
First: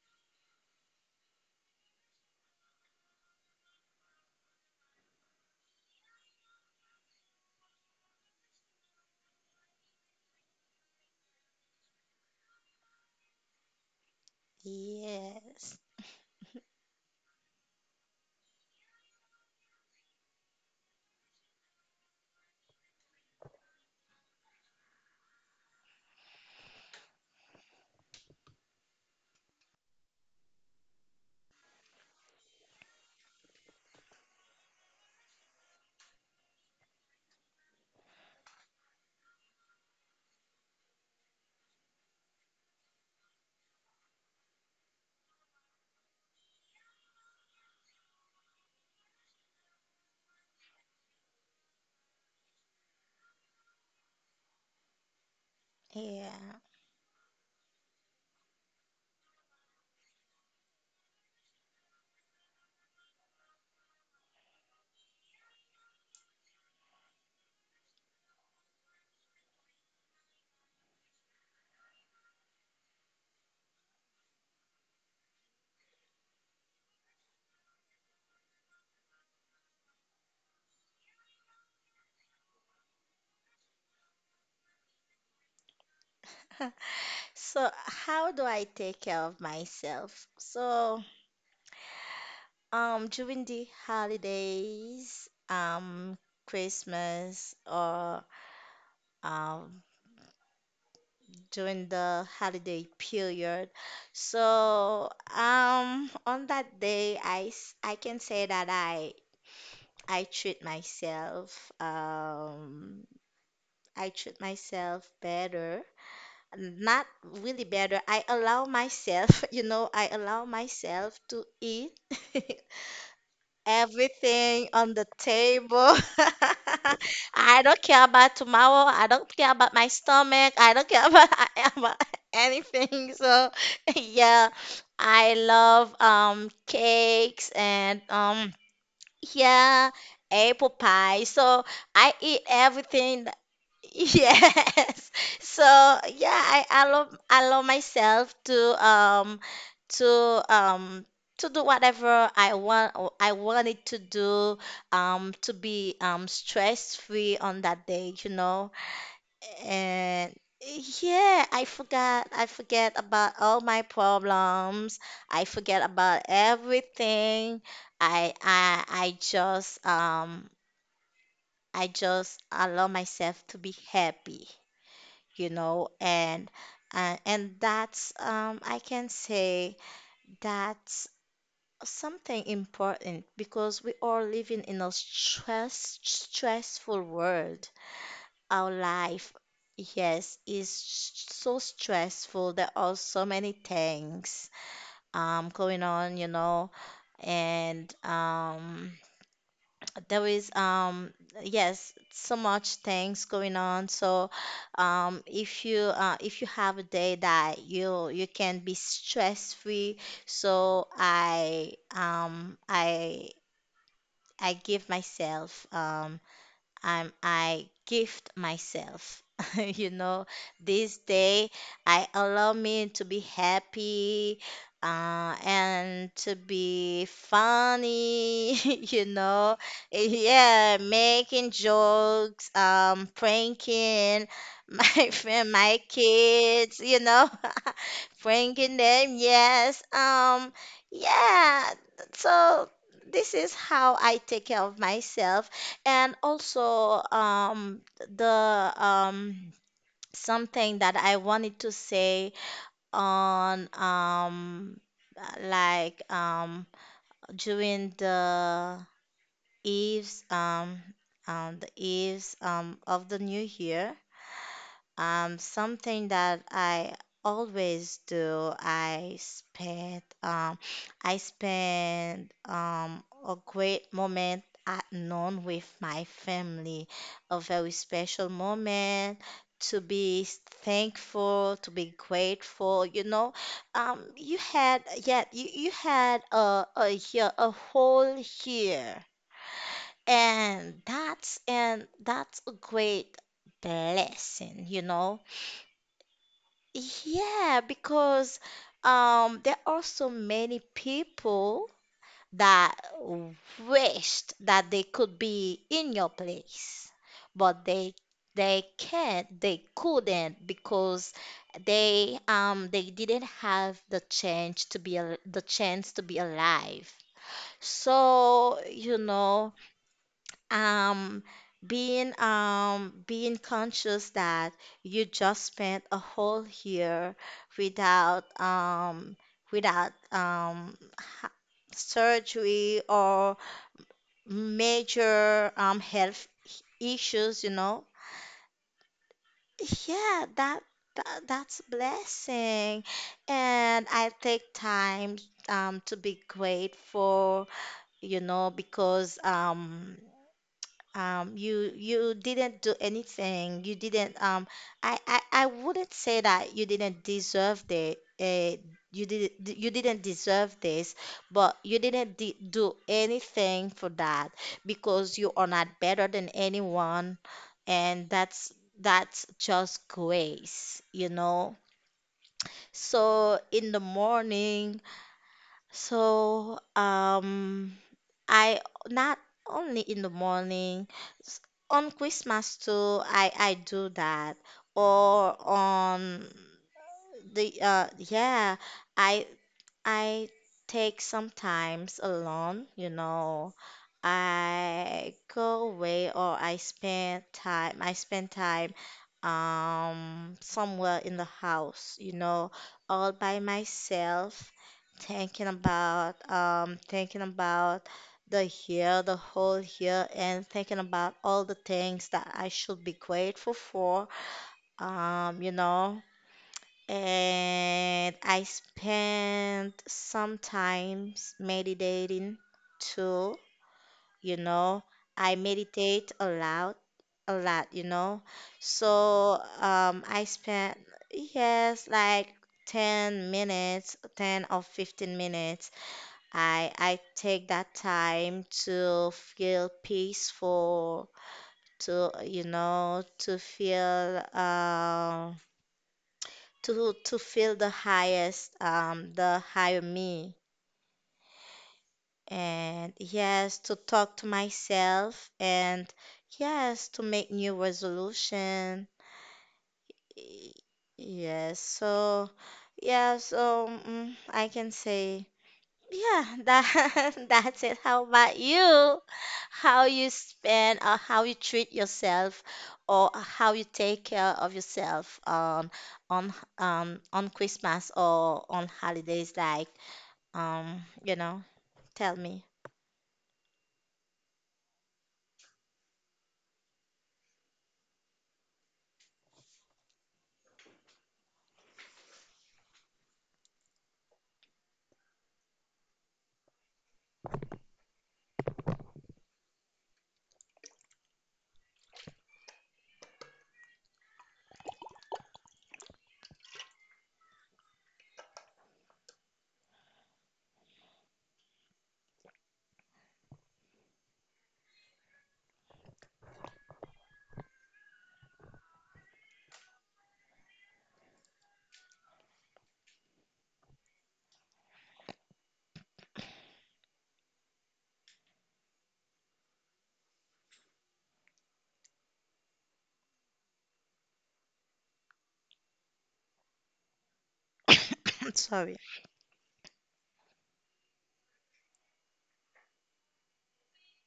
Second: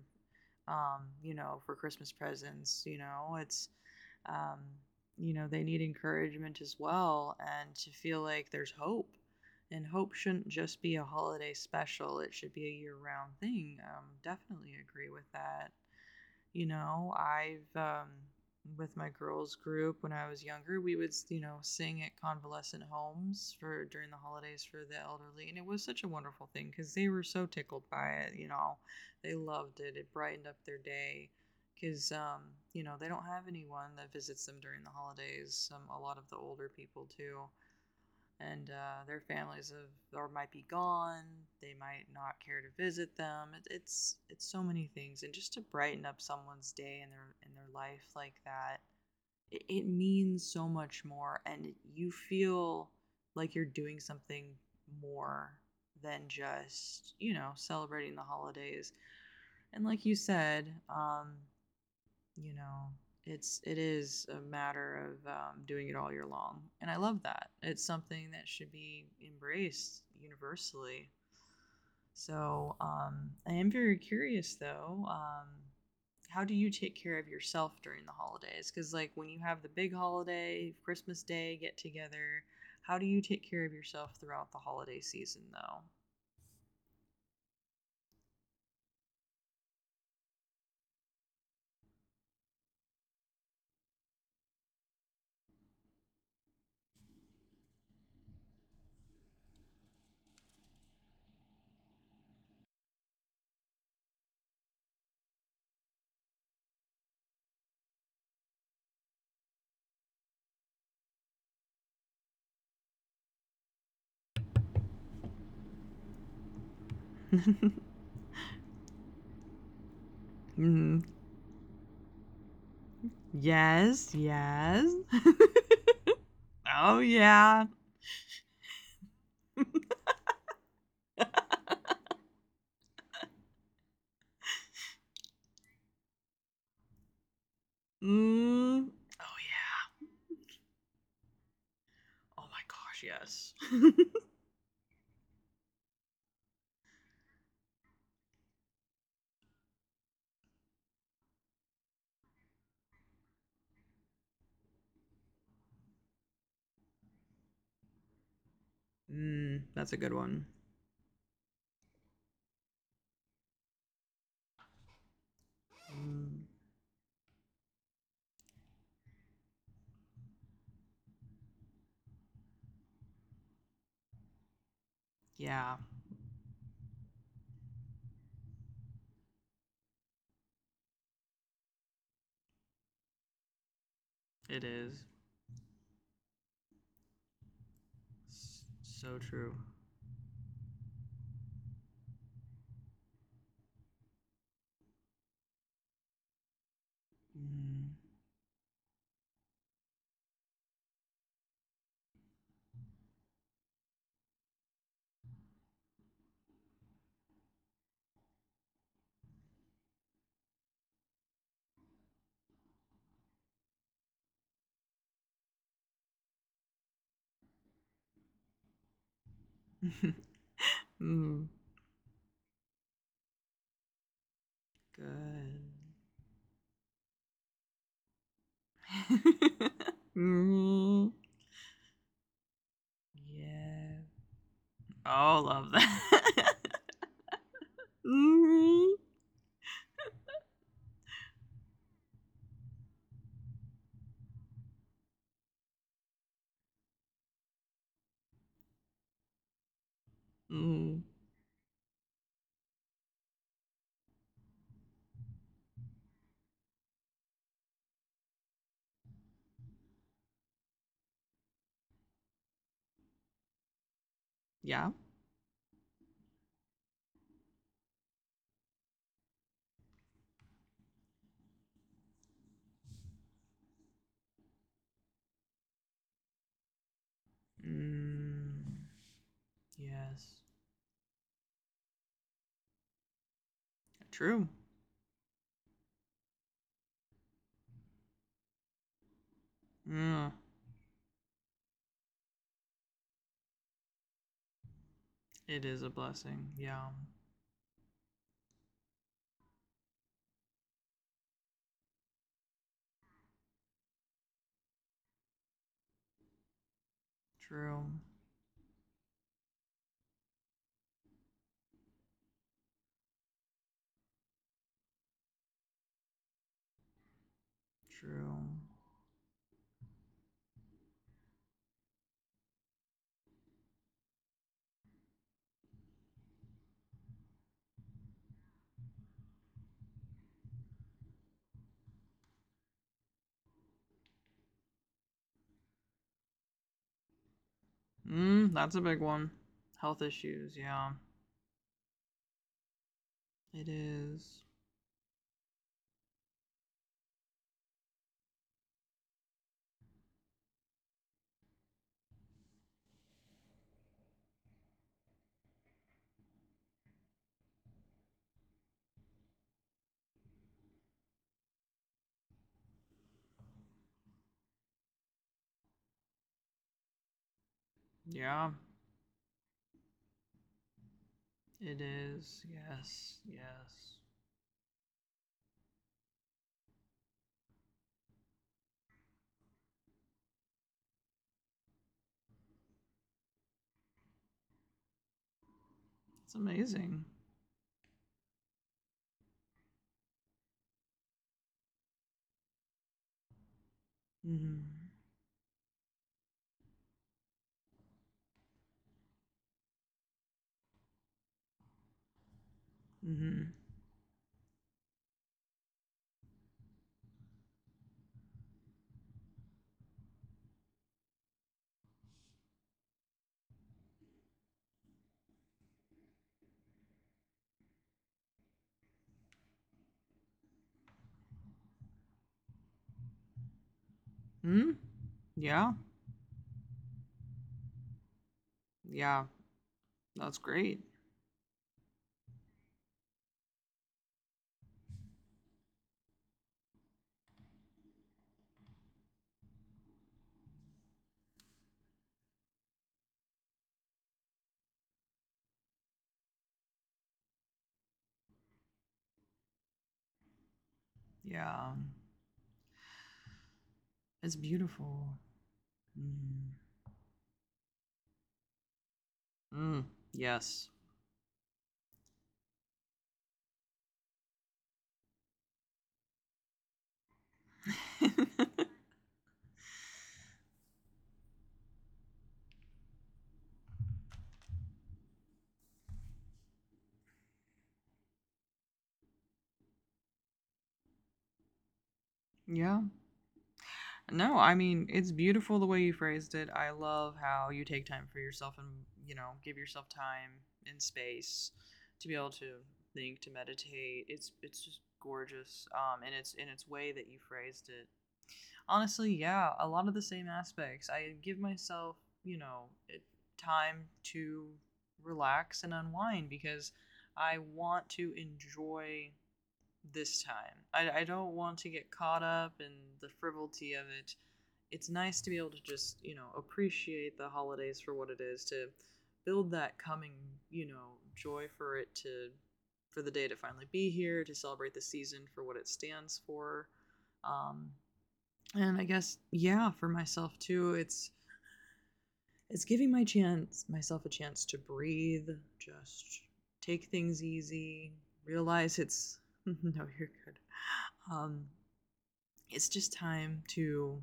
B: for Christmas presents. You know, it's. Um, they need encouragement as well, and to feel like there's hope. And hope shouldn't just be a holiday special, it should be a year round thing. Definitely agree with that.
A: Yes.
B: You know, I've, with my girls group when I was younger, we would sing at convalescent homes for, during the holidays, for the elderly, and it was such a wonderful thing because they were so tickled by it, you know. They loved it. It brightened up their day, because they don't have anyone that visits them during the holidays, a lot of the older people too. And their families have, or might be gone. They might not care to visit them. It's so many things, and just to brighten up someone's day, and their life like that, it means so much more, and you feel like you're doing something more than
A: Yeah.
B: just, celebrating the holidays. And like you said, you know it is a matter of doing it all year long. And I love that it's something that should be embraced universally. So I am very curious, though. How do you take care of yourself during the holidays? Because like, when you have the big holiday Christmas day get together, how do you take care of yourself throughout the holiday season?
A: So, how do I take care of myself? So, during the holidays, Christmas or um during the holiday period. So, on that day, I can say that I treat myself. I treat myself better. Not really
B: Though.
A: better. I allow myself, you know, I allow
B: Mm.
A: myself to eat.
B: yes
A: everything
B: yes
A: on the table.
B: Oh,
A: I
B: yeah.
A: don't care about tomorrow. I don't care about my stomach. I don't care about about anything. So, yeah, I love cakes and
B: Mm. Oh,
A: yeah,
B: yeah.
A: apple pie. So I eat
B: Oh my gosh,
A: everything.
B: yes.
A: Yes. So yeah, I allow myself to to um to do whatever I want or I wanted to do, to be stress free on that day, you know.
B: Mm, that's a good
A: And
B: one.
A: yeah, I forget about all my problems. I forget about
B: Mm,
A: everything. I I I just um I just allow myself to be happy, you
B: yeah,
A: know, and and that's I can say that's something important because we are living
B: it
A: in a
B: is.
A: stressful world. Our
B: So
A: life,
B: true.
A: yes, is so stressful. There are so many things going on, you know, and
B: Mm.
A: there is yes, so much things going on. So if you have a day that you can be stress free, so I give myself, I gift myself. You know, this day
B: Mm,
A: I allow me to be happy,
B: good.
A: and to be funny. You know, yeah,
B: Mm,
A: making jokes,
B: yeah.
A: pranking my
B: Oh,
A: friend,
B: love
A: my
B: that.
A: kids. You know, pranking
B: Mm.
A: them. Yes, yeah. So this is how I take care of myself. And also, the something that
B: Mm,
A: I wanted to say on, like um, during eves um, the eves of the new year,
B: yeah.
A: something that I always do, I spend a great moment at noon with my family, a very special
B: Mm,
A: moment to be
B: yes.
A: thankful, to be grateful. You know, you
B: True.
A: had yeah, you had a year, a whole year,
B: Mm,
A: and that's a great blessing, you know.
B: it is a blessing. Yeah.
A: Yeah, because there are so many people that wished that they could be in your place, but they
B: True.
A: can't, they couldn't because they didn't have the chance to the chance to be alive.
B: True.
A: So, you know, um, being being conscious that you just spent a whole year without without um ha- surgery or major health issues, you know.
B: Mm, that's a big one. Health
A: Yeah,
B: issues, yeah.
A: that that's a blessing.
B: It
A: And I take
B: is.
A: time to be grateful, you know, because you you didn't do anything. You didn't. I wouldn't say that you didn't deserve the. You didn't deserve this, but you didn't de do anything for that because you are not better than anyone, and
B: Yeah,
A: that's just grace, you know.
B: it is. Yes,
A: So in the
B: yes.
A: morning, so um. I, not only in the morning, s- on Christmas too, I do that. Or on
B: It's amazing.
A: the yeah, I I take sometimes alone, you know.
B: Mhm.
A: I go away or I spend time somewhere in the house, you know, all by
B: Mhm.
A: myself, thinking about the year, the whole year, and thinking about all the things that I should be grateful for. You know, and I spend sometimes meditating too, you
B: Mm?
A: know. I
B: Yeah.
A: meditate a lot, you know.
B: Yeah.
A: So I
B: That's
A: spend,
B: great.
A: yes, like 10 minutes, 10 or 15 minutes. I take that time to feel peaceful, to, you know, to feel to feel the higher me,
B: Yeah.
A: and yes, to talk to
B: It's beautiful.
A: myself, and
B: Mm.
A: yes, to make new resolution.
B: Mm.
A: Y-
B: Yes.
A: yes, so yeah, so mm, I can say, yeah, that that's it. How about you? How you spend or how you treat yourself or how you take care of yourself on on Christmas or on holidays like you know, tell me.
B: Yeah. No, I mean, it's beautiful the way you phrased it. I love how you take time for yourself and, you know, give yourself time and space to be able to think, to meditate. It's just gorgeous. And it's in its way that you phrased it. Honestly, yeah, a lot of the same aspects. I give myself, you know, it, time to relax and unwind because I want to enjoy this time. I don't want to get caught up in the frivolity of it. It's nice to be able to just, appreciate the holidays for what it is, to build that coming, joy for it to, for the day to finally be here, to celebrate the season for what it stands for. Um, and I guess, yeah, for myself too, it's, giving my chance, myself a chance to breathe, just take things easy,
A: Sorry.
B: realize it's, no, you're good. Um, it's just time to,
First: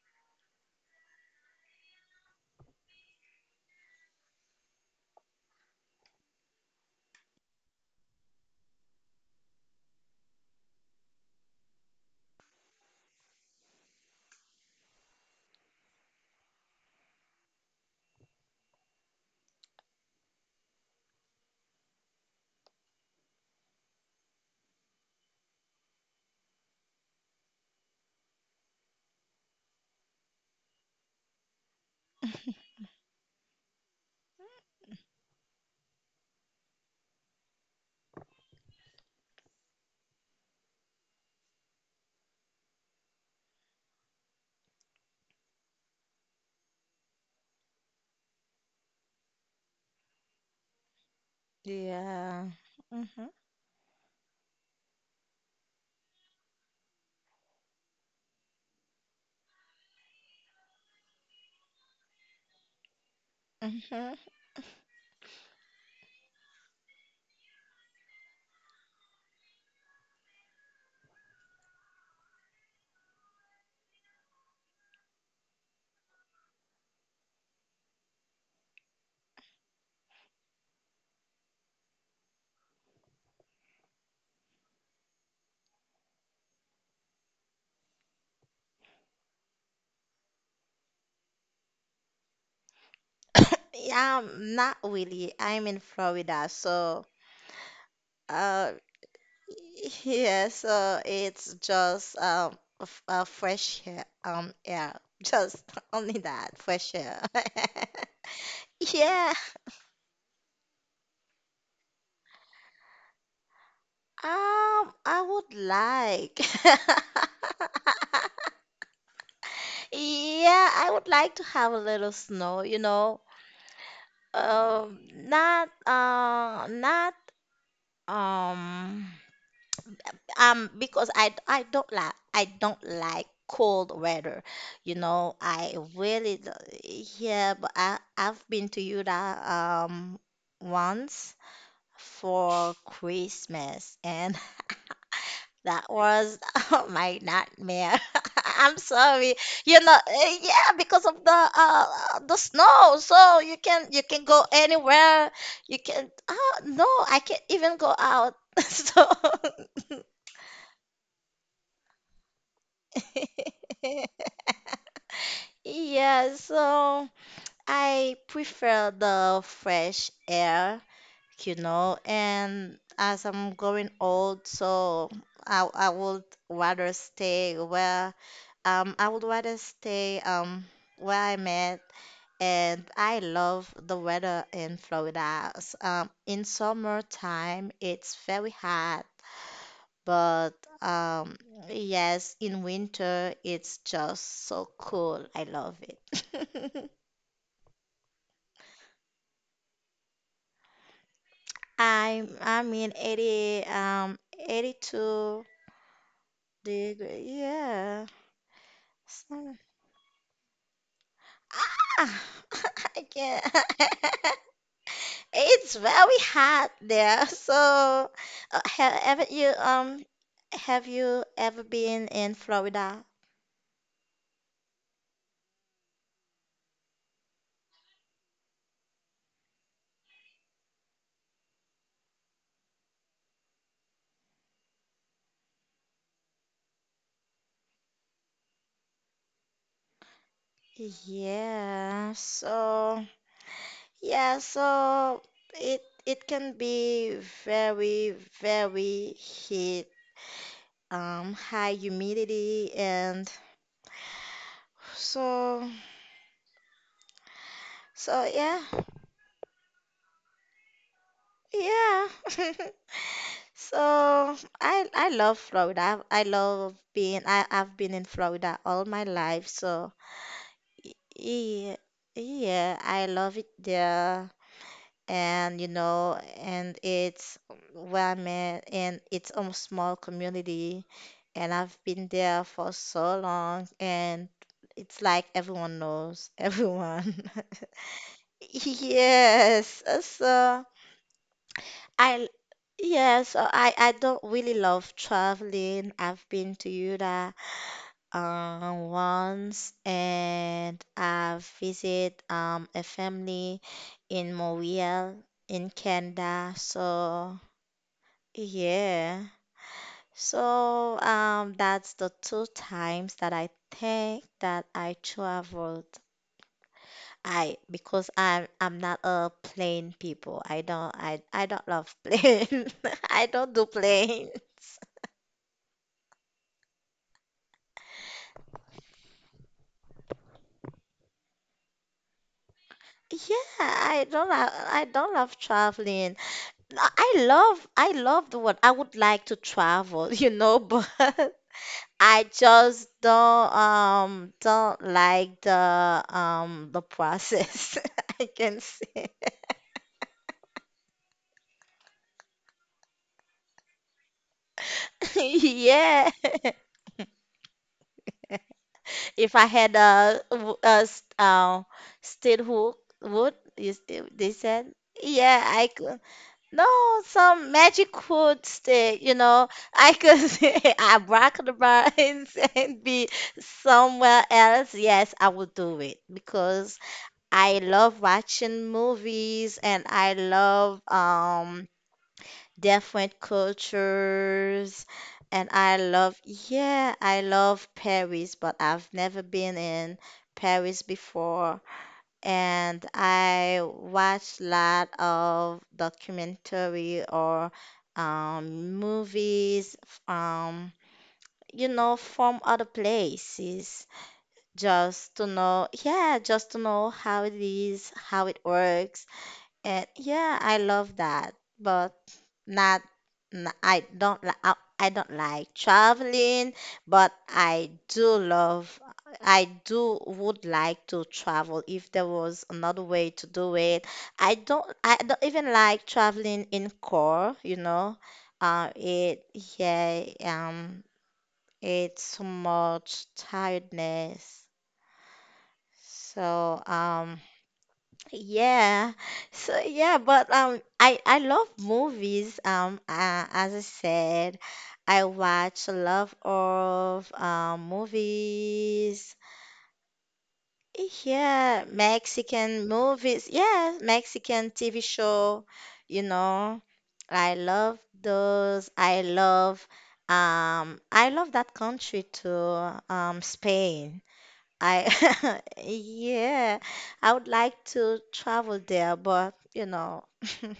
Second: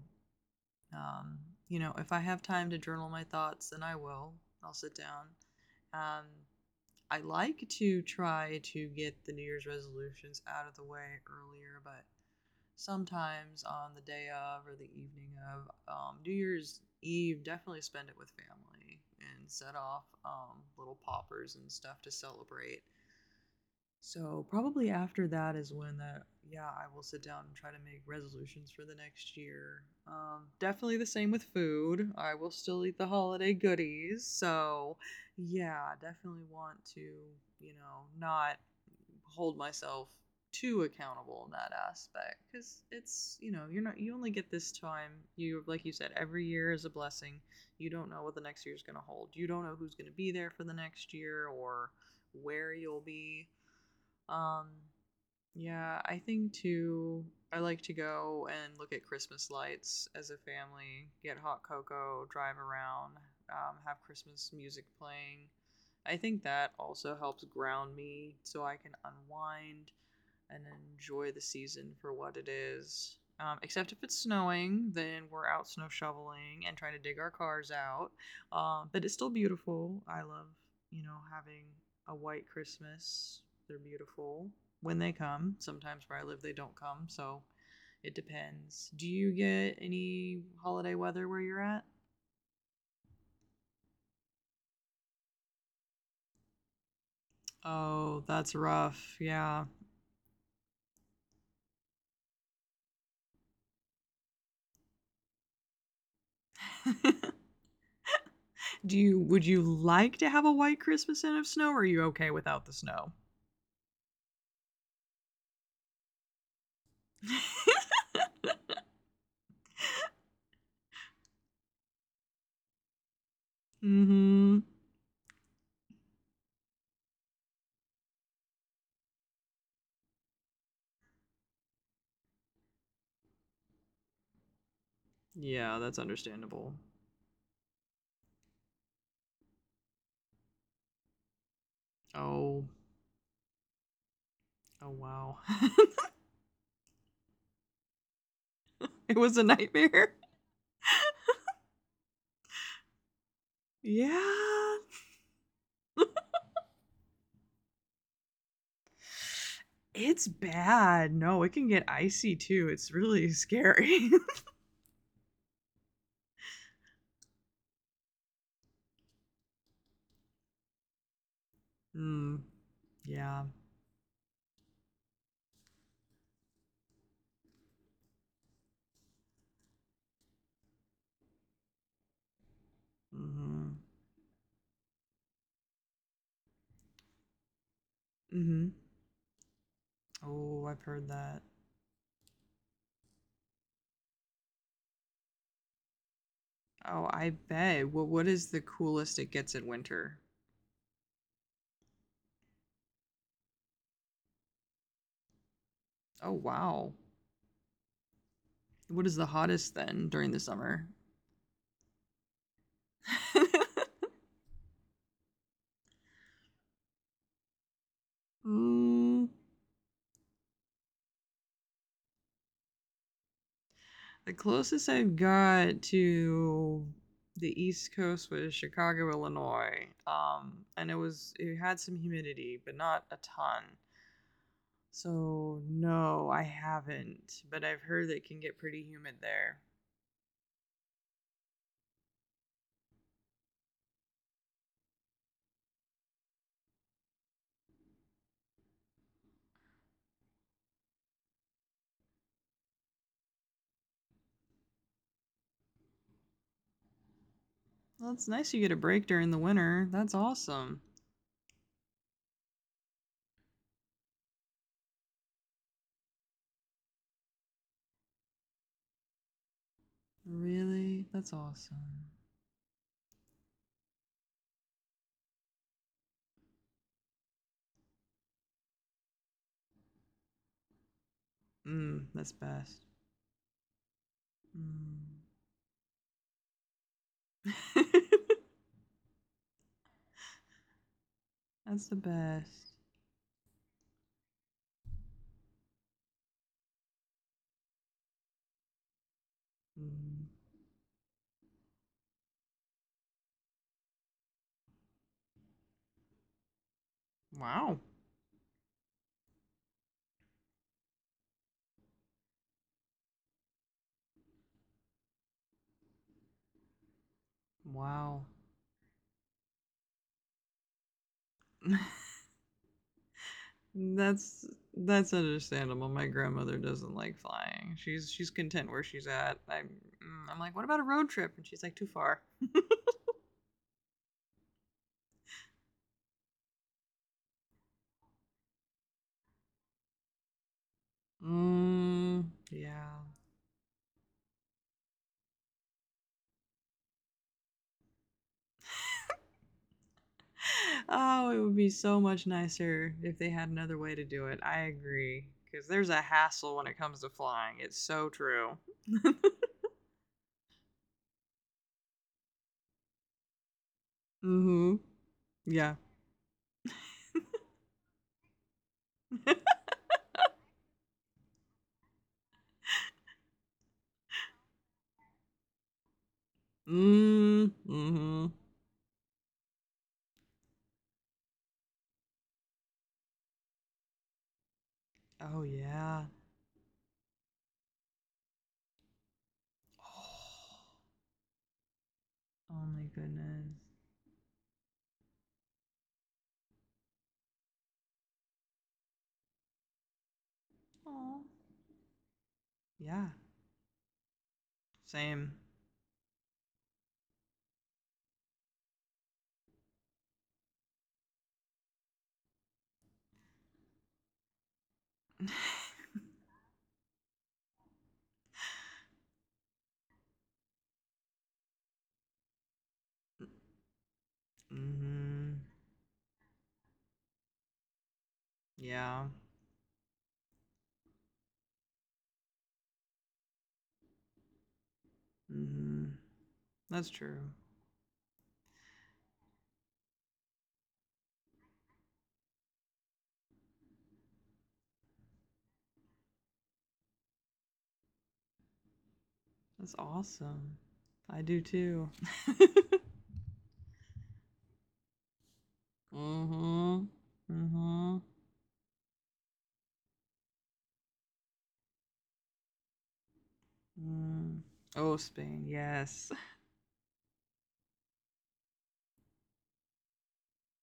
B: um, you know, if I have time to journal my thoughts, then I will. I'll sit down. Um, I like to try to get the New Year's resolutions out of the way earlier, but sometimes on the day of or the evening of New Year's Eve, definitely spend it with family and set off little poppers and stuff to celebrate. So probably after that is when that, yeah, I will sit down and try to make resolutions for the next year. Definitely the same with food. I will still eat the holiday goodies. So yeah, definitely want to, you know, not hold myself too accountable in that aspect cuz it's, you know, you're not you only get this time. You Like you said, every year is a blessing. You don't know what the next year is going to hold. You don't know who's going to be there for the next year or
A: Yeah.
B: where you'll
A: Mm-hmm.
B: be. um, yeah, I think too. I like to go and look at Christmas lights as a family, get hot cocoa, drive around, have
A: Mm-hmm.
B: Christmas music playing. I think that also helps ground me so I can unwind and enjoy the season for what it is. Except if it's snowing, then we're out snow shoveling and trying to dig our cars out. But it's still beautiful. I love, you know, having a white Christmas. They're beautiful when they come. Sometimes where I live, they don't come. So it depends. Do you get any holiday weather where you're at?
A: Yeah, I'm not really. I'm in Florida, so
B: Oh, that's
A: uh.
B: rough. Yeah.
A: Yes, it's just a fresh air, air. Just only that, fresh air.
B: Do you
A: Yeah,
B: Would you like to have a white Christmas and of snow or are you okay without the snow?
A: I would like. Yeah, I would like to have a little snow, you know.
B: Mm-hmm.
A: Not, not, um, because I don't like cold weather. You know, I
B: Yeah, that's
A: really
B: understandable.
A: do- yeah, but I've been to Utah once
B: Oh,
A: for Christmas and
B: oh, wow.
A: that was my nightmare. I'm
B: It
A: sorry.
B: was a nightmare.
A: Yeah, because of the snow. So you can go
B: Yeah.
A: anywhere. You can Oh no, I can't even go out. So
B: It's bad. No, it can get icy too. It's really scary.
A: yeah, so I prefer the fresh air, you know,
B: Mm.
A: and as
B: Yeah.
A: I'm growing old, so I would rather stay where I would rather stay where I'm at, and I
B: Mm-hmm.
A: love the weather in Florida. In summertime, it's very
B: Mm-hmm.
A: hot, but
B: Oh, I've heard
A: um,
B: that.
A: yes, in winter it's just so cool. I love it.
B: Oh, I bet. What is the coolest it gets in winter?
A: I mean 80 82
B: Oh wow.
A: degree. Yeah.
B: What is
A: It's
B: the
A: not-
B: hottest then during the summer?
A: Ah, I can't. It's very hot there. So,
B: Mm.
A: haven't you have you ever been in Florida?
B: The closest I've got to the East Coast was Chicago, Illinois. And it had some humidity, but not a ton. So no, I haven't. But I've heard that it can get pretty humid there.
A: Yeah. So yeah, so it can be very, very heat, high humidity and so
B: Well, it's
A: so
B: nice you
A: yeah,
B: get a break during the winter. That's awesome.
A: yeah. So I love Florida. I love being I've been in Florida all my life, so
B: Really, that's
A: yeah,
B: awesome.
A: yeah, I love it there. And you know, and it's where one man and it's a small community, and I've
B: Mm,
A: been
B: that's
A: there for
B: best.
A: so long, and it's
B: Mm.
A: like everyone knows everyone. Yes, so
B: That's the
A: I
B: best.
A: yes, so I don't really love traveling. I've been to Utah once,
B: Mm.
A: and I've visited a family in Montreal in Canada. So
B: Wow.
A: yeah. So that's the two times that I think that I traveled. I because
B: Wow.
A: I'm not a plane people. I don't love plane. I don't do planes.
B: That's that's understandable. My grandmother doesn't like flying. She's content where she's at. I'm like, what about a road trip? And she's like, too far.
A: Yeah, I don't love traveling. I love the world. I would like to travel, you know, but
B: Mm,
A: I just
B: yeah.
A: don't like the process. I can say,
B: Oh, it would be so much nicer if they had another way to do it. I agree. Because there's a
A: yeah.
B: hassle when it comes to flying. It's so true.
A: If I had a steel hook wood, you still they said,
B: Mm-hmm.
A: yeah, I
B: Yeah.
A: could. No, some magic wood stick, you
B: Mm.
A: know. I could say abracadabra and, and be somewhere else. Yes, I would do it because I love
B: Mm-hmm.
A: watching movies and I love different cultures,
B: Oh,
A: and I
B: yeah.
A: love, yeah, I love Paris, but I've never been in
B: Oh,
A: Paris before.
B: oh, my
A: And
B: goodness.
A: I watch lot of documentary or movies, um
B: Oh.
A: you know, from other
B: Yeah.
A: places, just to
B: Same.
A: know yeah, just to know how it is, how it works. And yeah, I love that, but not, n- I don't li- I don't like traveling, but I do love, I do would like to travel if there was another way to do it. I don't
B: Hmm.
A: even like traveling in car, you know.
B: Yeah.
A: It Yeah, it's so much tiredness.
B: Hmm.
A: So
B: That's true.
A: yeah. So yeah, but I love movies. As I said, I watch a lot of movies.
B: That's awesome. I do
A: Yeah,
B: too.
A: Mexican movies. Yeah, Mexican TV show, you know.
B: Mm-hmm.
A: I love
B: Mm-hmm.
A: those. I love that country too, Spain.
B: Mm. Oh, Spain.
A: I
B: Yes.
A: yeah, I would like to travel there, but you know,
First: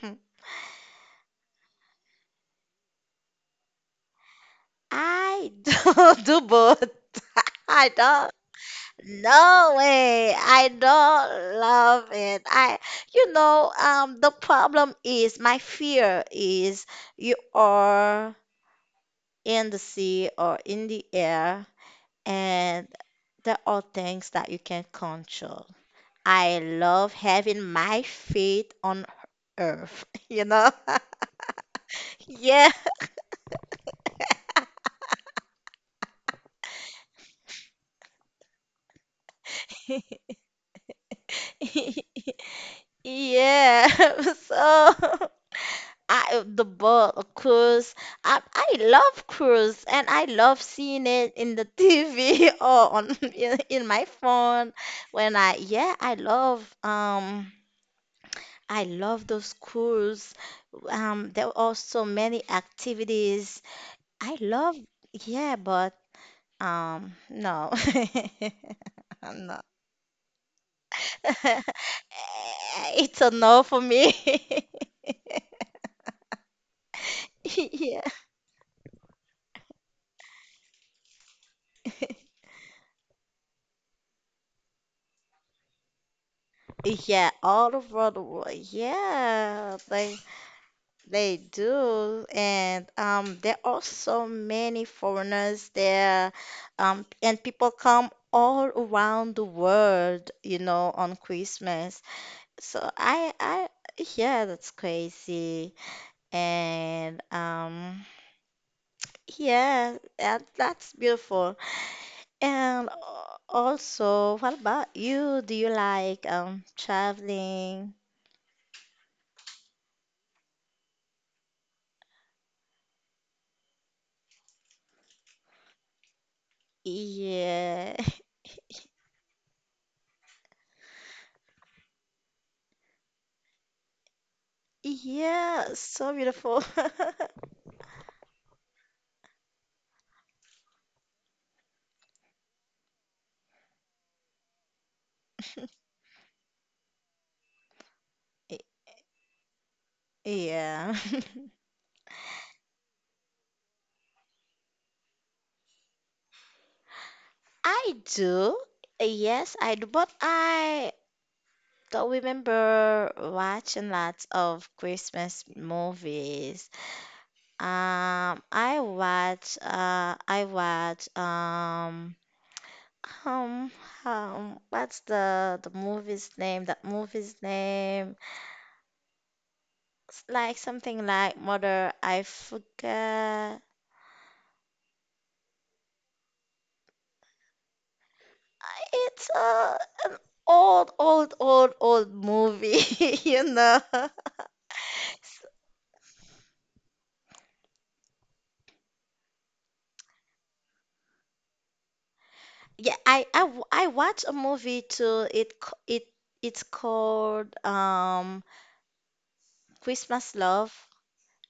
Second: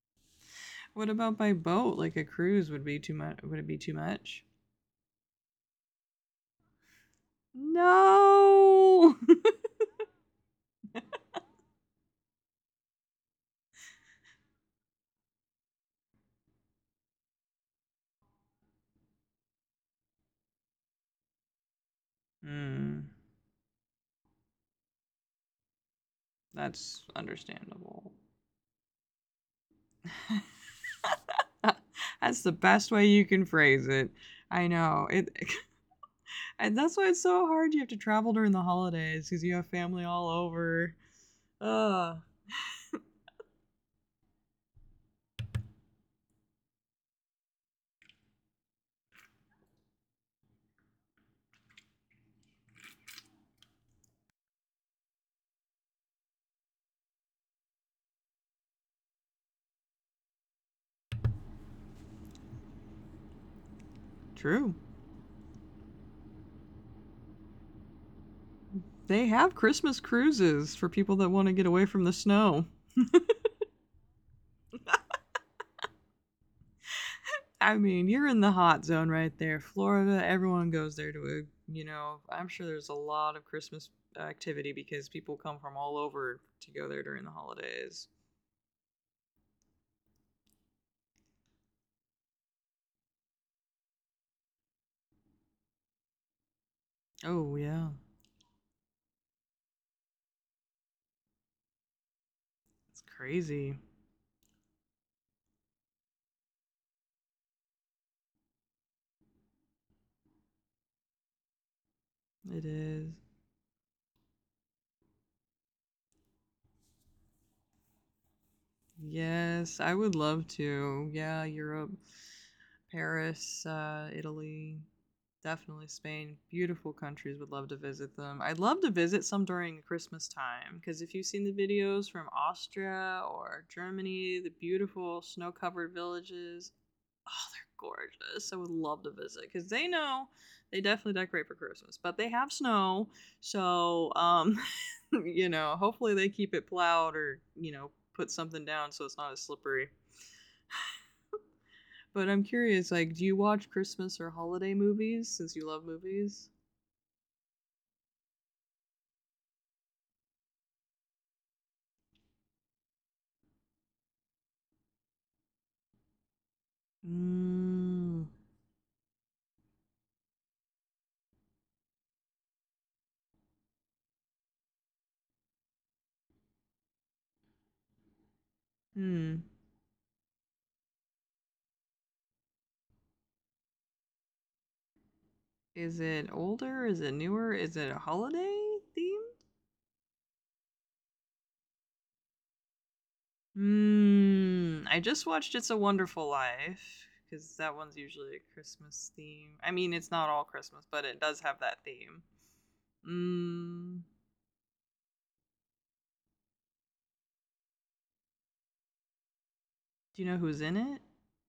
B: What about by boat? Like a cruise would be too much. Would it be too much?
A: I don't do both. I don't.
B: No.
A: No way. I don't love it. You know, the problem is my fear is you are in the sea or in the air, and
B: Mm,
A: there are things that you can control. I
B: that's
A: love having my
B: understandable.
A: feet on earth, you know?
B: That's the
A: Yeah.
B: best way you can phrase it. I know it. And that's why it's so hard. You have to travel during the holidays because you have family all over. Uh,
A: Yeah. So I the book cruise. I love cruise, and I love seeing it in the TV or on in my phone when I, yeah, I love those cruise. There are so many activities. I
B: True.
A: love, yeah, but no,
B: They
A: I'm
B: have
A: not.
B: Christmas cruises for people that want to get away from the snow.
A: It's a no for me.
B: I
A: Yeah,
B: mean, you're in the hot zone right there. Florida, everyone goes there to, you know, I'm sure there's a lot of Christmas activity because people come from all over to go there during
A: yeah,
B: the
A: all
B: holidays.
A: over the world. Yeah, they do, and there are so many foreigners there, and
B: Oh,
A: people
B: yeah.
A: come all around the world, you know, on Christmas. So
B: It's crazy.
A: yeah, that's crazy, and yeah, that, that's beautiful.
B: It
A: And
B: is.
A: also, what about you? Do you like traveling?
B: Yes, I would love to. Yeah, Europe, Paris, Italy, definitely Spain. Beautiful countries. Would love to
A: Yeah.
B: visit them. I'd love to visit some during Christmas time because if you've seen the videos from Austria or Germany, the beautiful snow
A: Yeah,
B: covered
A: so beautiful.
B: villages, oh, they're gorgeous. I would love to visit because they know they definitely decorate for Christmas, but they have snow. So, you know, hopefully they keep it plowed or, put
A: Y-
B: something down so it's not as slippery.
A: Yeah.
B: But I'm curious, like, do you watch Christmas or holiday movies since you love movies?
A: I do. Yes, I do, but I don't remember watching lots of Christmas movies.
B: Mm.
A: I watch Um, what's the movie's name? That movie's name,
B: Hmm.
A: it's like something like Mother. I forget.
B: Is it older? Is it newer? Is it a holiday theme?
A: It's an old, old, old, old movie. You know.
B: Mm, I just watched It's a Wonderful Life because that one's usually a Christmas theme. I mean, it's not all Christmas, but it does have that theme.
A: Yeah, I
B: Mm,
A: watched a movie too. It c- it It's called
B: do you
A: Christmas
B: know who's
A: Love.
B: in it?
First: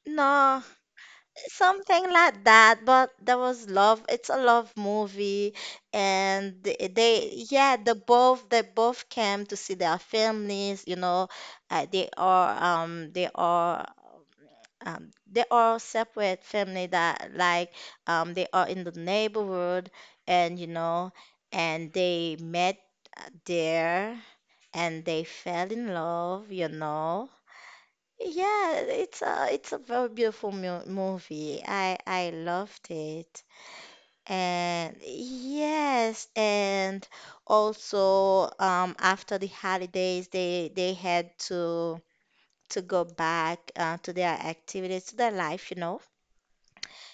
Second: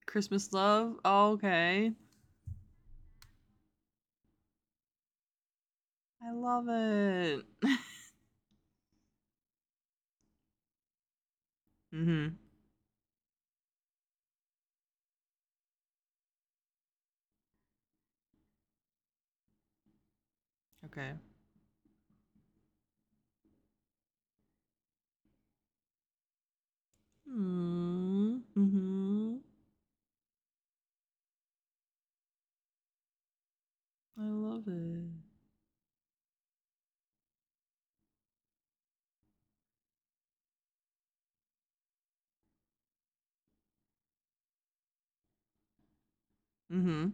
B: Christmas
A: No,
B: Love? Oh, okay.
A: something like that, but there was love, it's a love movie.
B: I
A: And
B: love
A: they,
B: it.
A: yeah, they both came to see their families, you know. uh, they
B: Hmm.
A: are they are, they are separate family that, like, they are in the neighborhood, and you
B: Okay.
A: know, and they met there, and they fell in love, you know.
B: Mm,
A: Yeah,
B: hmm.
A: it's a very beautiful mu movie. I loved it.
B: I love
A: And
B: it.
A: yes, and also after the holidays, they had to go back to their activities, to their life, you know.
B: Mm-hmm.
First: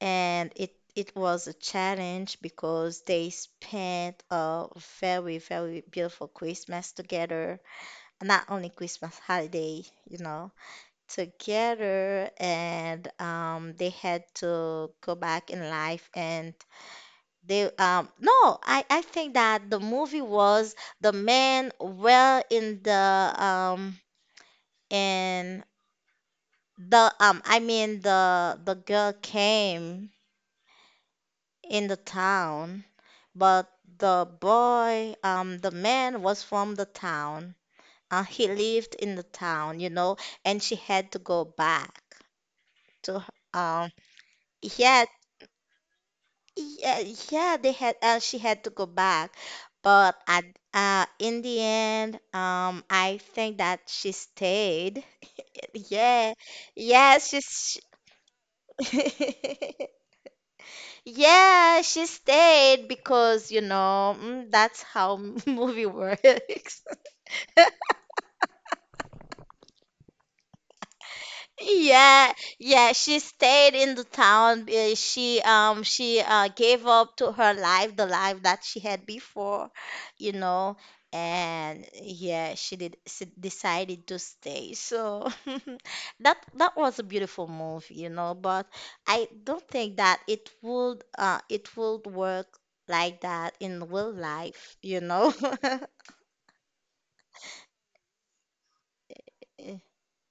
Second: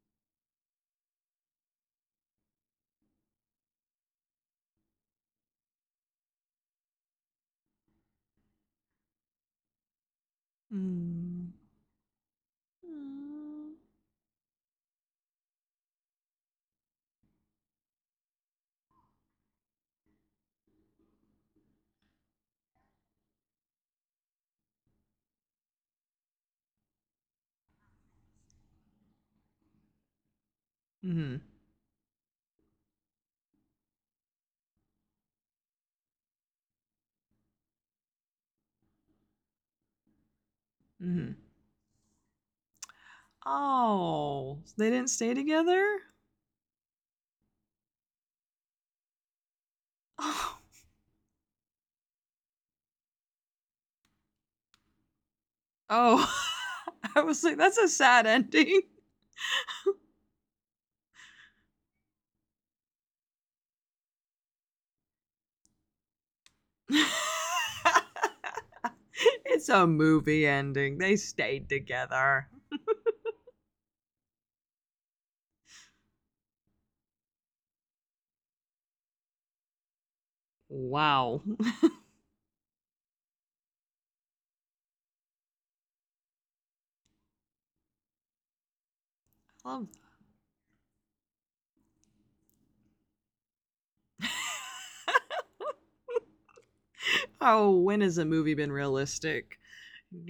A: And it was a challenge because they spent a very, very beautiful Christmas together. Not only Christmas holiday, you know.
B: Mm.
A: Together, and
B: Mm.
A: they had to go back in life, and they no, I think that the movie was the man well um in the I mean the girl came
B: Mm-hmm.
A: in the town, but the man was from the town, he lived in the town, you know, and she had to
B: Mm-hmm.
A: go back to her- um
B: Oh, they
A: yeah.
B: didn't stay together?
A: Yeah, yeah, they had, she had to go back, but at
B: Oh.
A: in the end, I think that she stayed.
B: Oh,
A: Yeah,
B: I
A: yes,
B: was like, that's
A: she's,
B: a sad ending.
A: yeah, she stayed because you know, mm, that's how movie works.
B: It's a movie ending. They stayed
A: Yeah,
B: together.
A: yeah, she stayed in the town. She gave up to her life, the life that she had before, you know,
B: Wow.
A: and yeah, she decided to stay. So that that was a beautiful move, you know, but I don't think that it would work like that in real life, you know.
B: Oh, when has a movie been realistic?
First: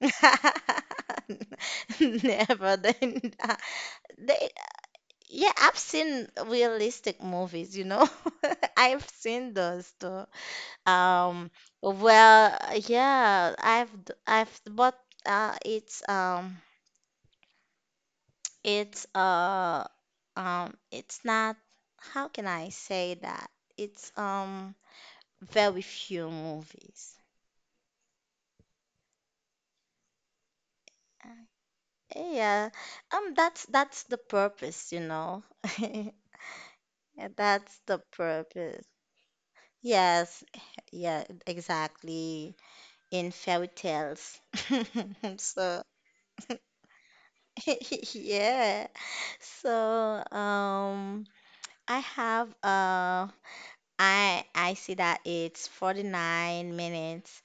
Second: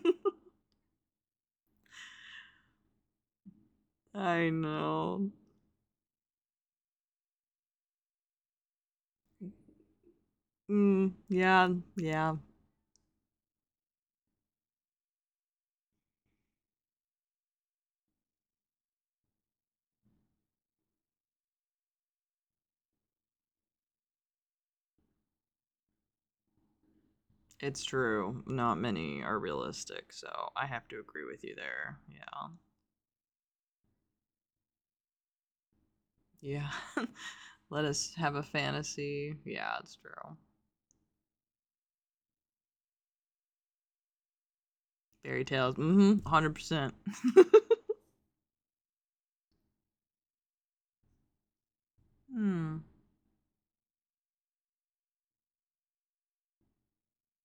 A: Never then. they.
B: I know.
A: Yeah, I've seen realistic movies, you know. I've seen those too.
B: Mm,
A: Um,
B: yeah, yeah,
A: well, yeah, I've, but uh it's um it's uh it's not, how can I say that? It's very few movies.
B: it's true. Not many are realistic, so I have to agree with you
A: Uh,
B: there.
A: Yeah. That's the purpose, you know.
B: Yeah. Yeah.
A: That's
B: Let
A: the
B: us have a
A: purpose.
B: fantasy. Yeah, it's true.
A: Yes. Yeah, exactly. In fairy tales.
B: Fairy tales.
A: So,
B: Mm hmm. 100%.
A: yeah. So, I have
B: Hmm.
A: I see that it's 49 minutes.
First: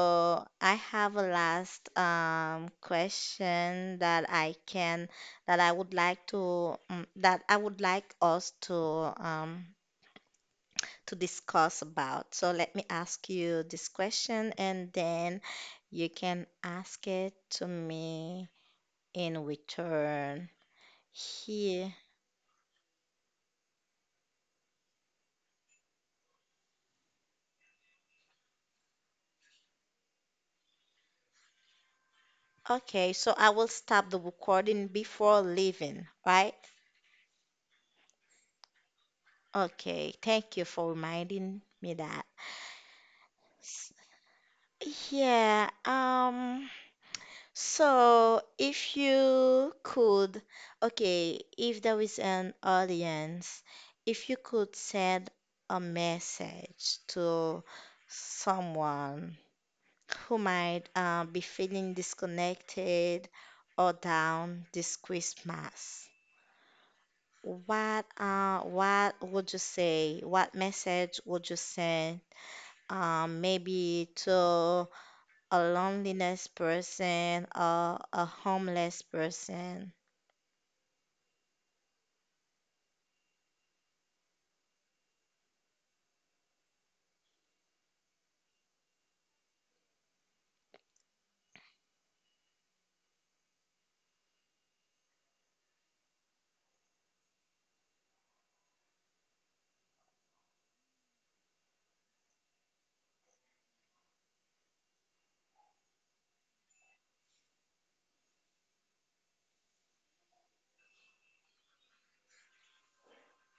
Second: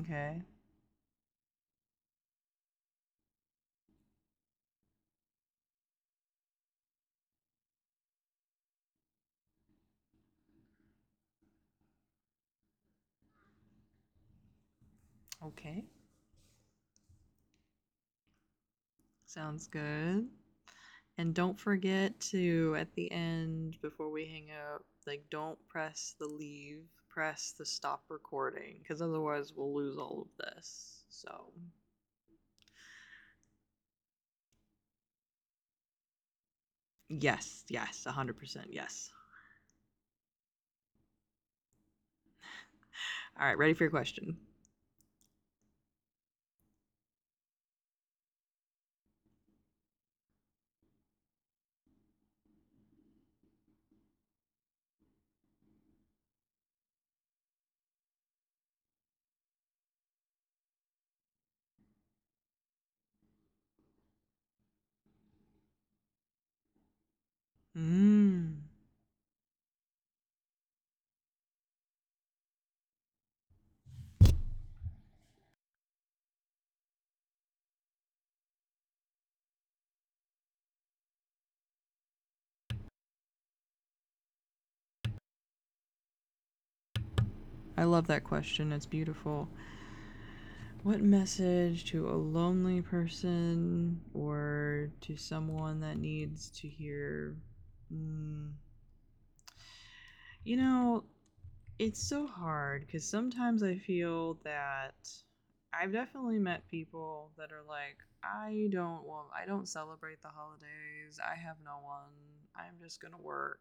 B: Okay.
A: I have a last question that I can, that I would like to that I would like us um to discuss about. So let me ask you this question, and then
B: Okay.
A: you can ask it to me in
B: Sounds good.
A: return.
B: And don't
A: Here.
B: forget to, at the end, before we hang up, like, don't press the leave, press the stop recording, because otherwise we'll lose all of this. So,
A: Okay, so I will stop the recording before leaving, right?
B: yes, yes, 100% yes.
A: Okay, thank you for reminding me that.
B: All right, ready for
A: S-
B: your question.
A: Yeah, so, if you could, okay, if there is an audience, if you could send a message to someone who might be feeling disconnected or down this Christmas,
B: Mm.
A: what would you say? What message would you send? Maybe to a loneliness person or a homeless person.
B: I love that question. It's beautiful. What message to a lonely person or to someone that needs to hear? mm, You know, it's so hard because sometimes I feel that I've definitely met people that are like, I don't want, I don't celebrate the holidays. I have no one. I'm just going to work.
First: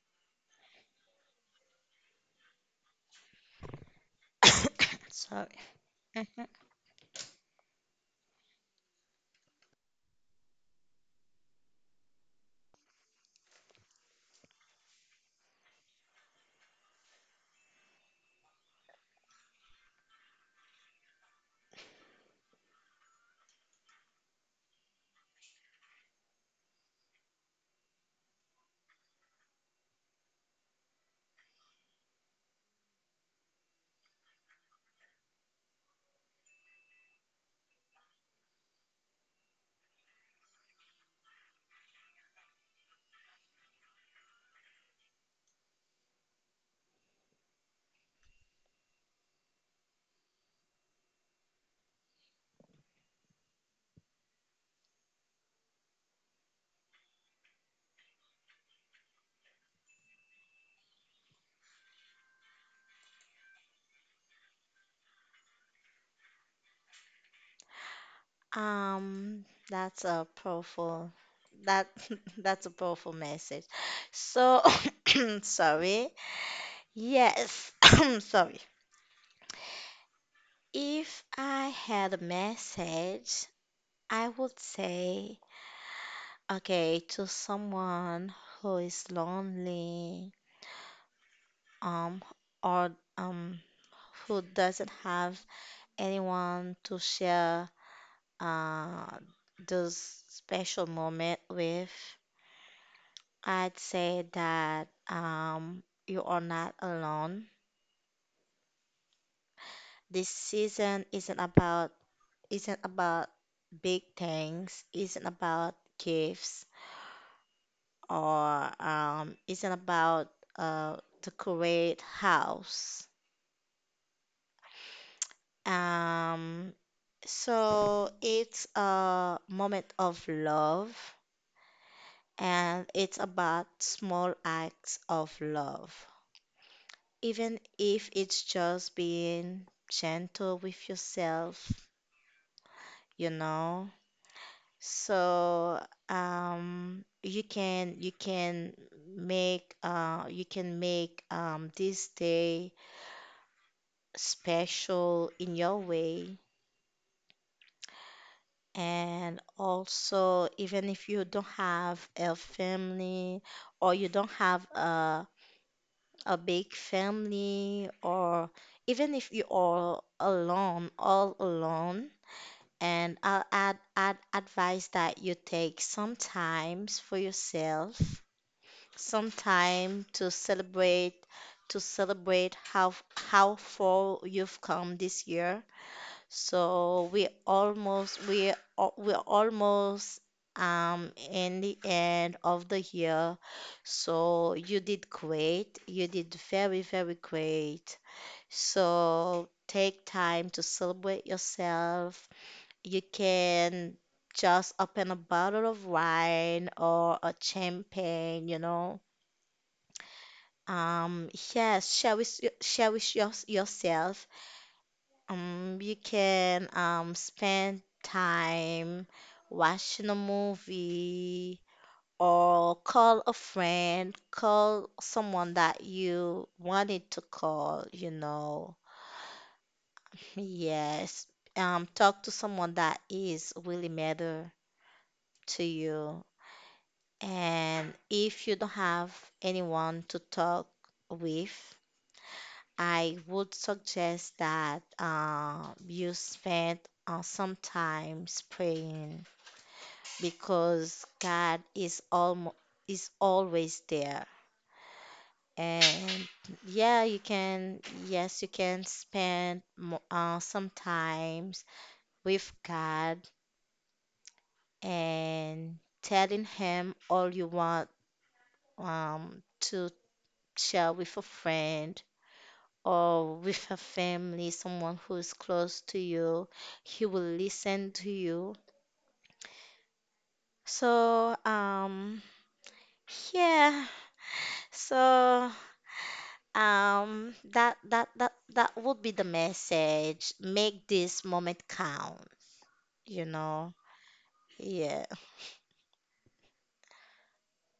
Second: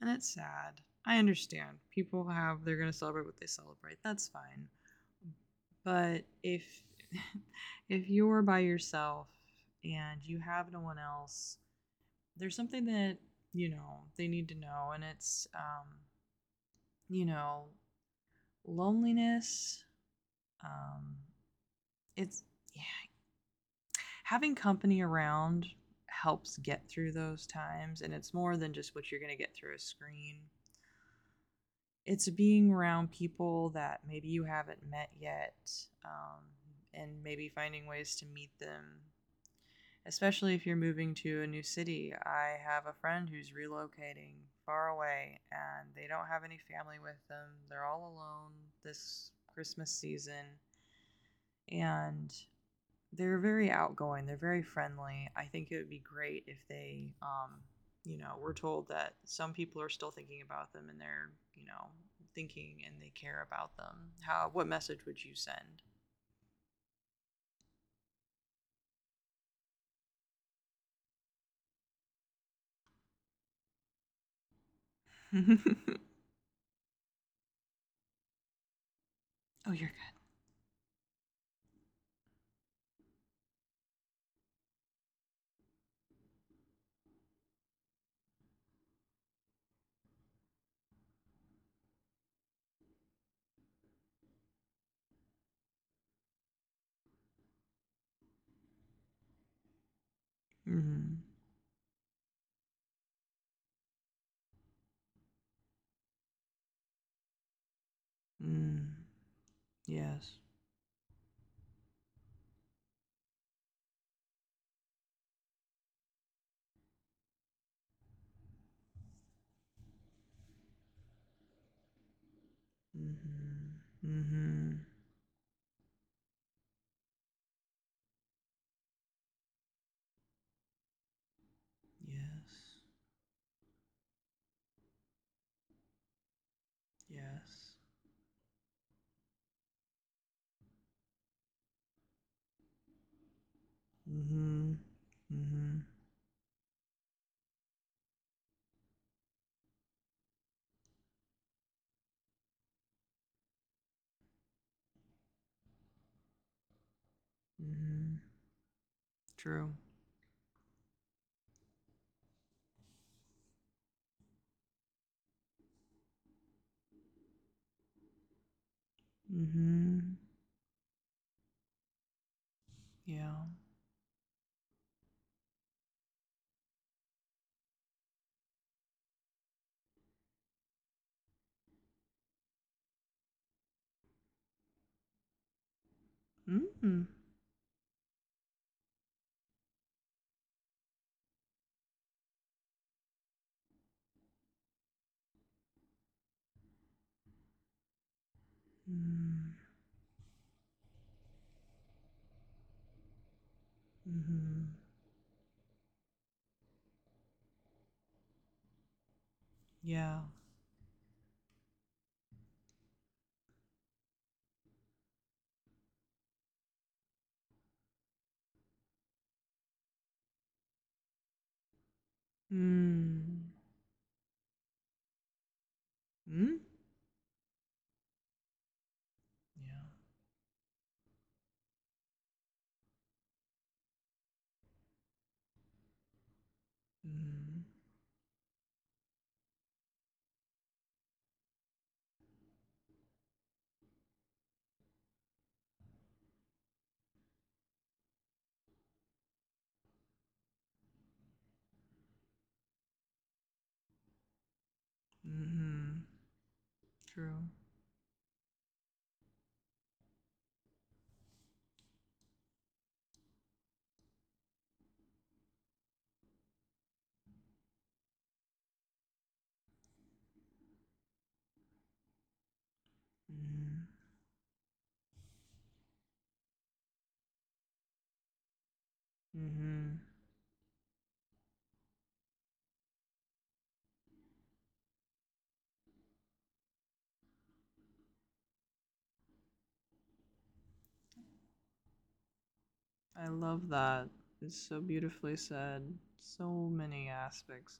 B: And it's sad. I understand. People have, they're going to celebrate what they celebrate. That's fine.
A: Sorry.
B: But if, if you're by yourself and you have no one else, there's something that, you know, they need to know. And it's, you know, loneliness. Um, it's, yeah, having company around helps get through those times, and it's more than just what you're gonna get through a screen. It's being around people that maybe you haven't met yet, um, and maybe finding ways to meet them. Especially if you're moving to a new city. I have a friend who's relocating far away and they don't have any family with them. They're all alone this Christmas season and they're very outgoing. They're very friendly. I think it would be great if they, you know, we're told that some people are still thinking about them and they're, thinking and they care about them. How? What message would you send?
A: Um, that's a powerful that that's a powerful message. So sorry. Yes, sorry.
B: Oh, you're
A: If I had a message, I would say, okay, to someone who is lonely, um, or um, who doesn't have anyone to share, uh, this
B: good.
A: special
B: Mm-hmm.
A: moment with, I'd say that you are not alone.
B: Mm.
A: This
B: Yes.
A: season isn't about big things, isn't about gifts, or isn't about uh, the great house.
B: Mm-hmm. Mm-hmm.
A: Um, so it's a moment of love,
B: Yes.
A: and it's about small acts of love. Even
B: Yes.
A: if it's just being gentle with yourself, you know.
B: Mm-hmm.
A: So,
B: Mm-hmm.
A: you can make, you can make this day special in your way.
B: Mm-hmm.
A: And
B: True.
A: also, even if you don't have a family, or you don't have a big family, or even if you are
B: Mm-hmm.
A: alone, all alone. And
B: Yeah.
A: I'll add, add advice that you take some times for yourself, some time to celebrate how far you've come this year,
B: Mm-hmm.
A: so we almost, we're almost in the end of the year. So you did great. You did very, very great. So
B: Mm-hmm.
A: take time to celebrate yourself. You can just
B: Mm-hmm.
A: open a bottle of wine or a champagne, you know.
B: Yeah.
A: Yes, cherish, cherish your, yourself. You can spend time watching a movie, or call a
B: Mm.
A: friend, call someone that you
B: Mm?
A: wanted to call, you know.
B: Yeah.
A: Yes. Talk to someone that is really matter to you.
B: Mm.
A: And if you don't have anyone to talk with, I would suggest that you spend some time praying because God is almo is always there.
B: Mm-hmm.
A: And yeah, you
B: True.
A: can, yes, you can spend some times with God and telling Him all you want um, to share with a friend or with a
B: Mm-hmm.
A: family, someone who's close to you. He will listen to you.
B: Mm-hmm.
A: So, yeah. So, that that that that would be the message. Make this moment count, you
B: I love
A: know.
B: that. It's so
A: Yeah.
B: beautifully said. So many aspects.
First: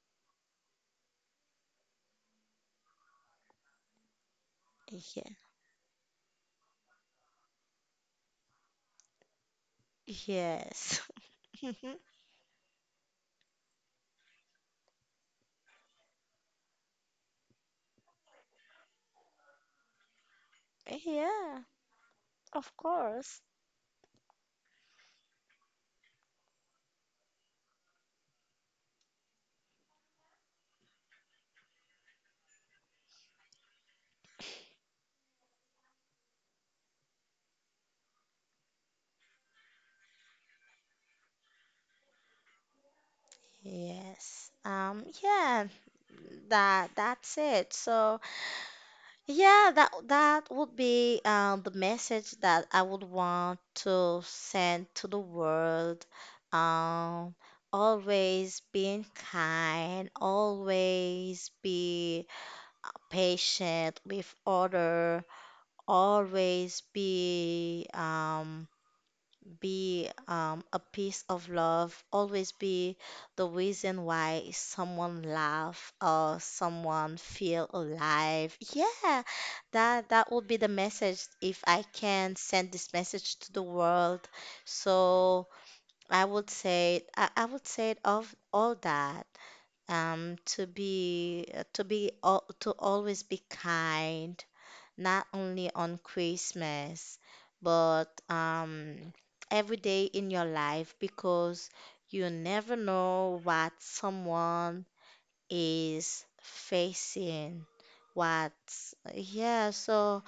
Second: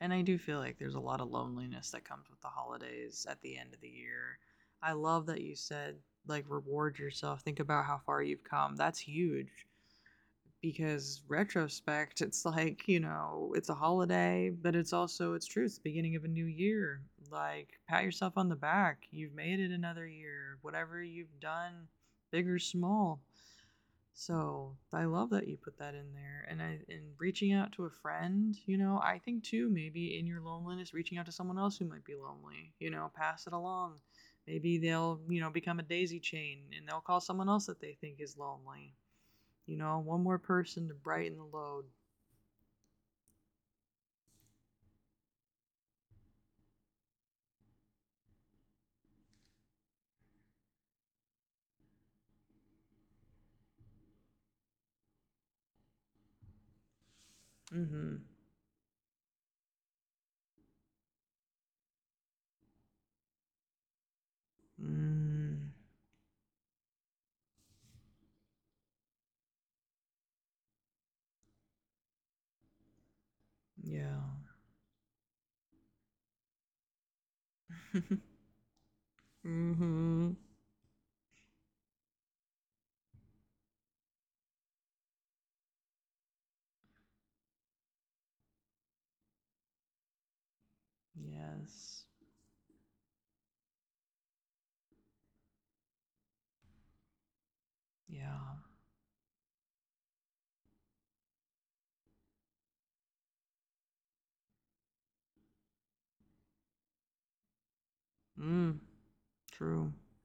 B: And I do feel like there's a lot of loneliness that comes with the holidays at the end of the year. I love
A: Yeah.
B: that you said, like, reward yourself. Think about how far you've come. That's huge.
A: Yes.
B: Because retrospect, it's like, it's a holiday, but it's also, it's true, it's the beginning of a new year. Like, pat yourself on the back, you've made it another year, whatever you've
A: Yeah,
B: done, big or
A: of
B: small.
A: course.
B: So I love that you put that in there. And I and reaching out to a friend, I think too, maybe in your loneliness, reaching out to someone else who might be lonely, pass it along. Maybe they'll, become a daisy chain, and they'll call someone else that they think is lonely, one more person to brighten the load.
A: Yes. Yeah. That that's it. So, yeah, that that would be the message that I would want to send to the world. Um,
B: Mm-hmm.
A: Always being kind, always be patient with other,
B: Mm,
A: always be a piece of love, always be the reason
B: yeah.
A: why someone laugh or someone feel alive. Yeah, that that
B: Mm-hmm.
A: would be the message if I can send this message to the world. So I would say I would say of all that to be,
B: Yes.
A: to always be kind, not only on Christmas, but
B: Yeah.
A: every day in your life, because you never know what someone is facing. What,
B: Mm.
A: yeah,
B: True.
A: so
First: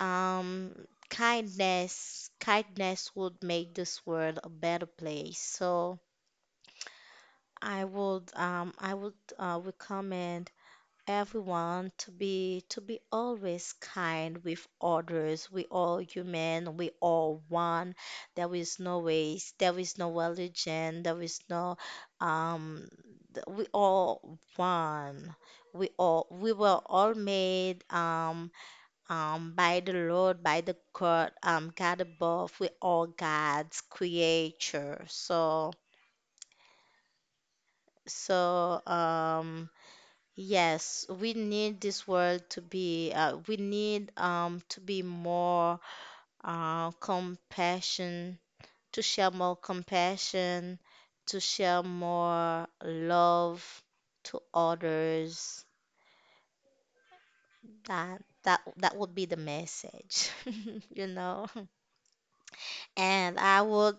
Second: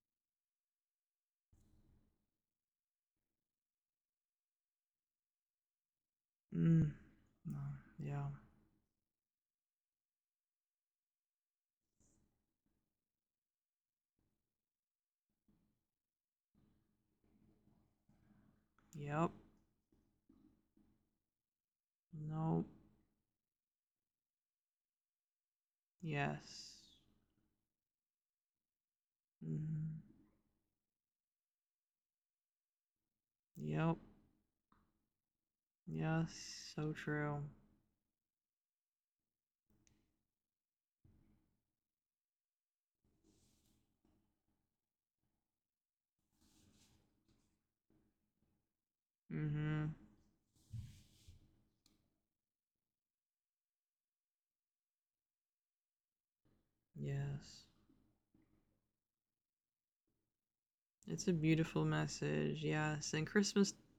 A: um, kindness, kindness would make this world a better place. So
B: Mm. No.
A: I
B: Yeah.
A: would, recommend everyone to be, always kind with others. We all human, we all one. There is no
B: Yep.
A: race, there is no religion, there is no
B: Nope.
A: um we all one. We all, we
B: Yes.
A: were all made by
B: Mm-hmm.
A: the Lord, by the God, God above. We all God's
B: Yep.
A: creature. So
B: Yes. So true.
A: so yes, we need this world to be, we need to be more compassion, to share more
B: Mm-hmm.
A: compassion, to share more love to others.
B: Yes.
A: That that that would be the message, you
B: It's a
A: know.
B: beautiful message. Yes. And
A: And I
B: Christmas.
A: would,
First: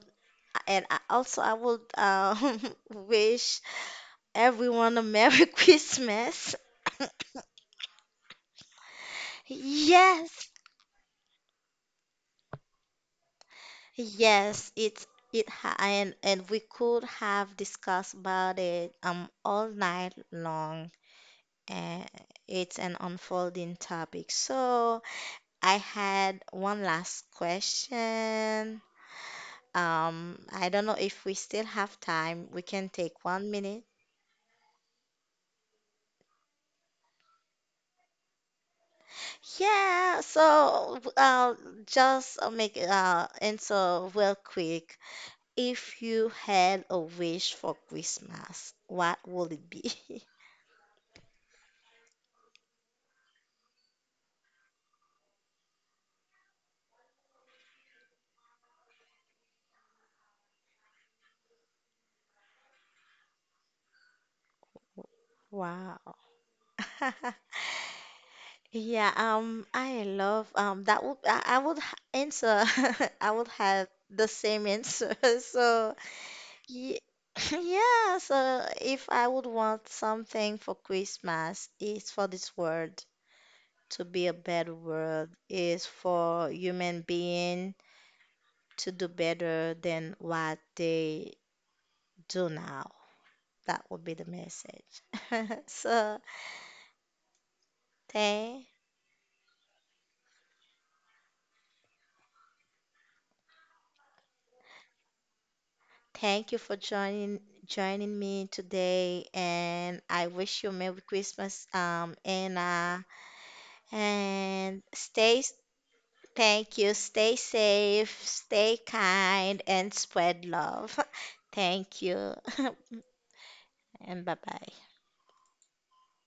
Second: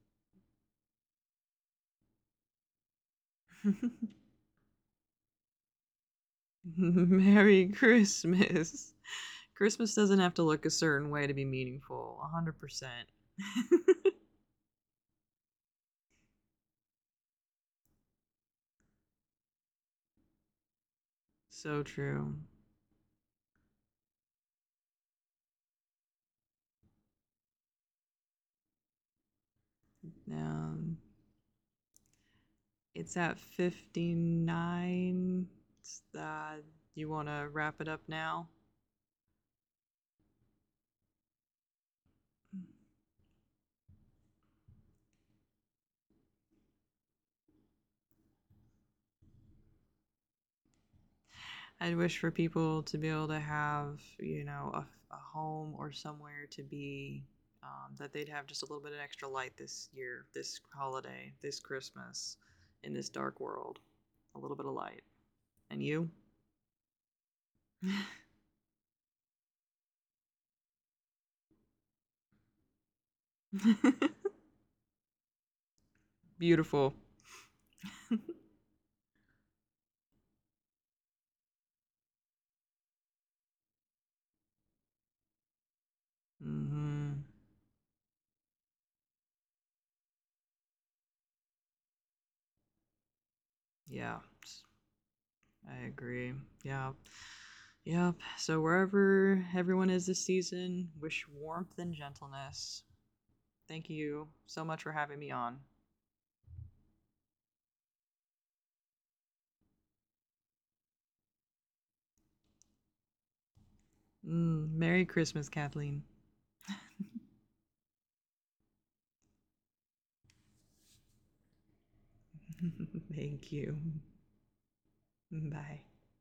A: and I also I would wish everyone a Merry Christmas.
B: Merry Christmas. Christmas doesn't have to
A: Yes.
B: look a certain way to be meaningful. 100%.
A: Yes, it ha and we could have discussed about it all night long.
B: So
A: Uh,
B: true.
A: it's an unfolding topic. So I had one last question. I don't know
B: Um,
A: if we still have time. We can
B: it's
A: take
B: at
A: 1 minute.
B: 59. It's, Uh, you want to wrap it up now?
A: Yeah. So just make answer real quick. If you had a wish for Christmas, what would it be?
B: I'd wish for people to be able to have, a home or somewhere to be, that they'd have just a little bit of extra light this year, this holiday, this Christmas, in this dark world. A little bit of light. And
A: Wow.
B: you?
A: Yeah, I love, that would, answer, I would have the same answer. So
B: Beautiful.
A: ye- yeah, so if I would want something for Christmas, it's for this world to be a better world, is for human
B: Hmm.
A: being to do better than what they do now. That would be
B: Yeah,
A: the
B: s-
A: message.
B: I
A: So
B: agree. Yeah. Yep. So
A: thank
B: wherever everyone is this season, wish warmth and gentleness. Thank you so much for having me on.
A: thank you for joining me today, and I wish you Merry Christmas, Anna.
B: Mm,
A: And
B: Merry Christmas, Kathleen.
A: thank you. Stay safe, stay kind, and spread love. Thank you,
B: Thank you.
A: and bye bye.
B: Bye.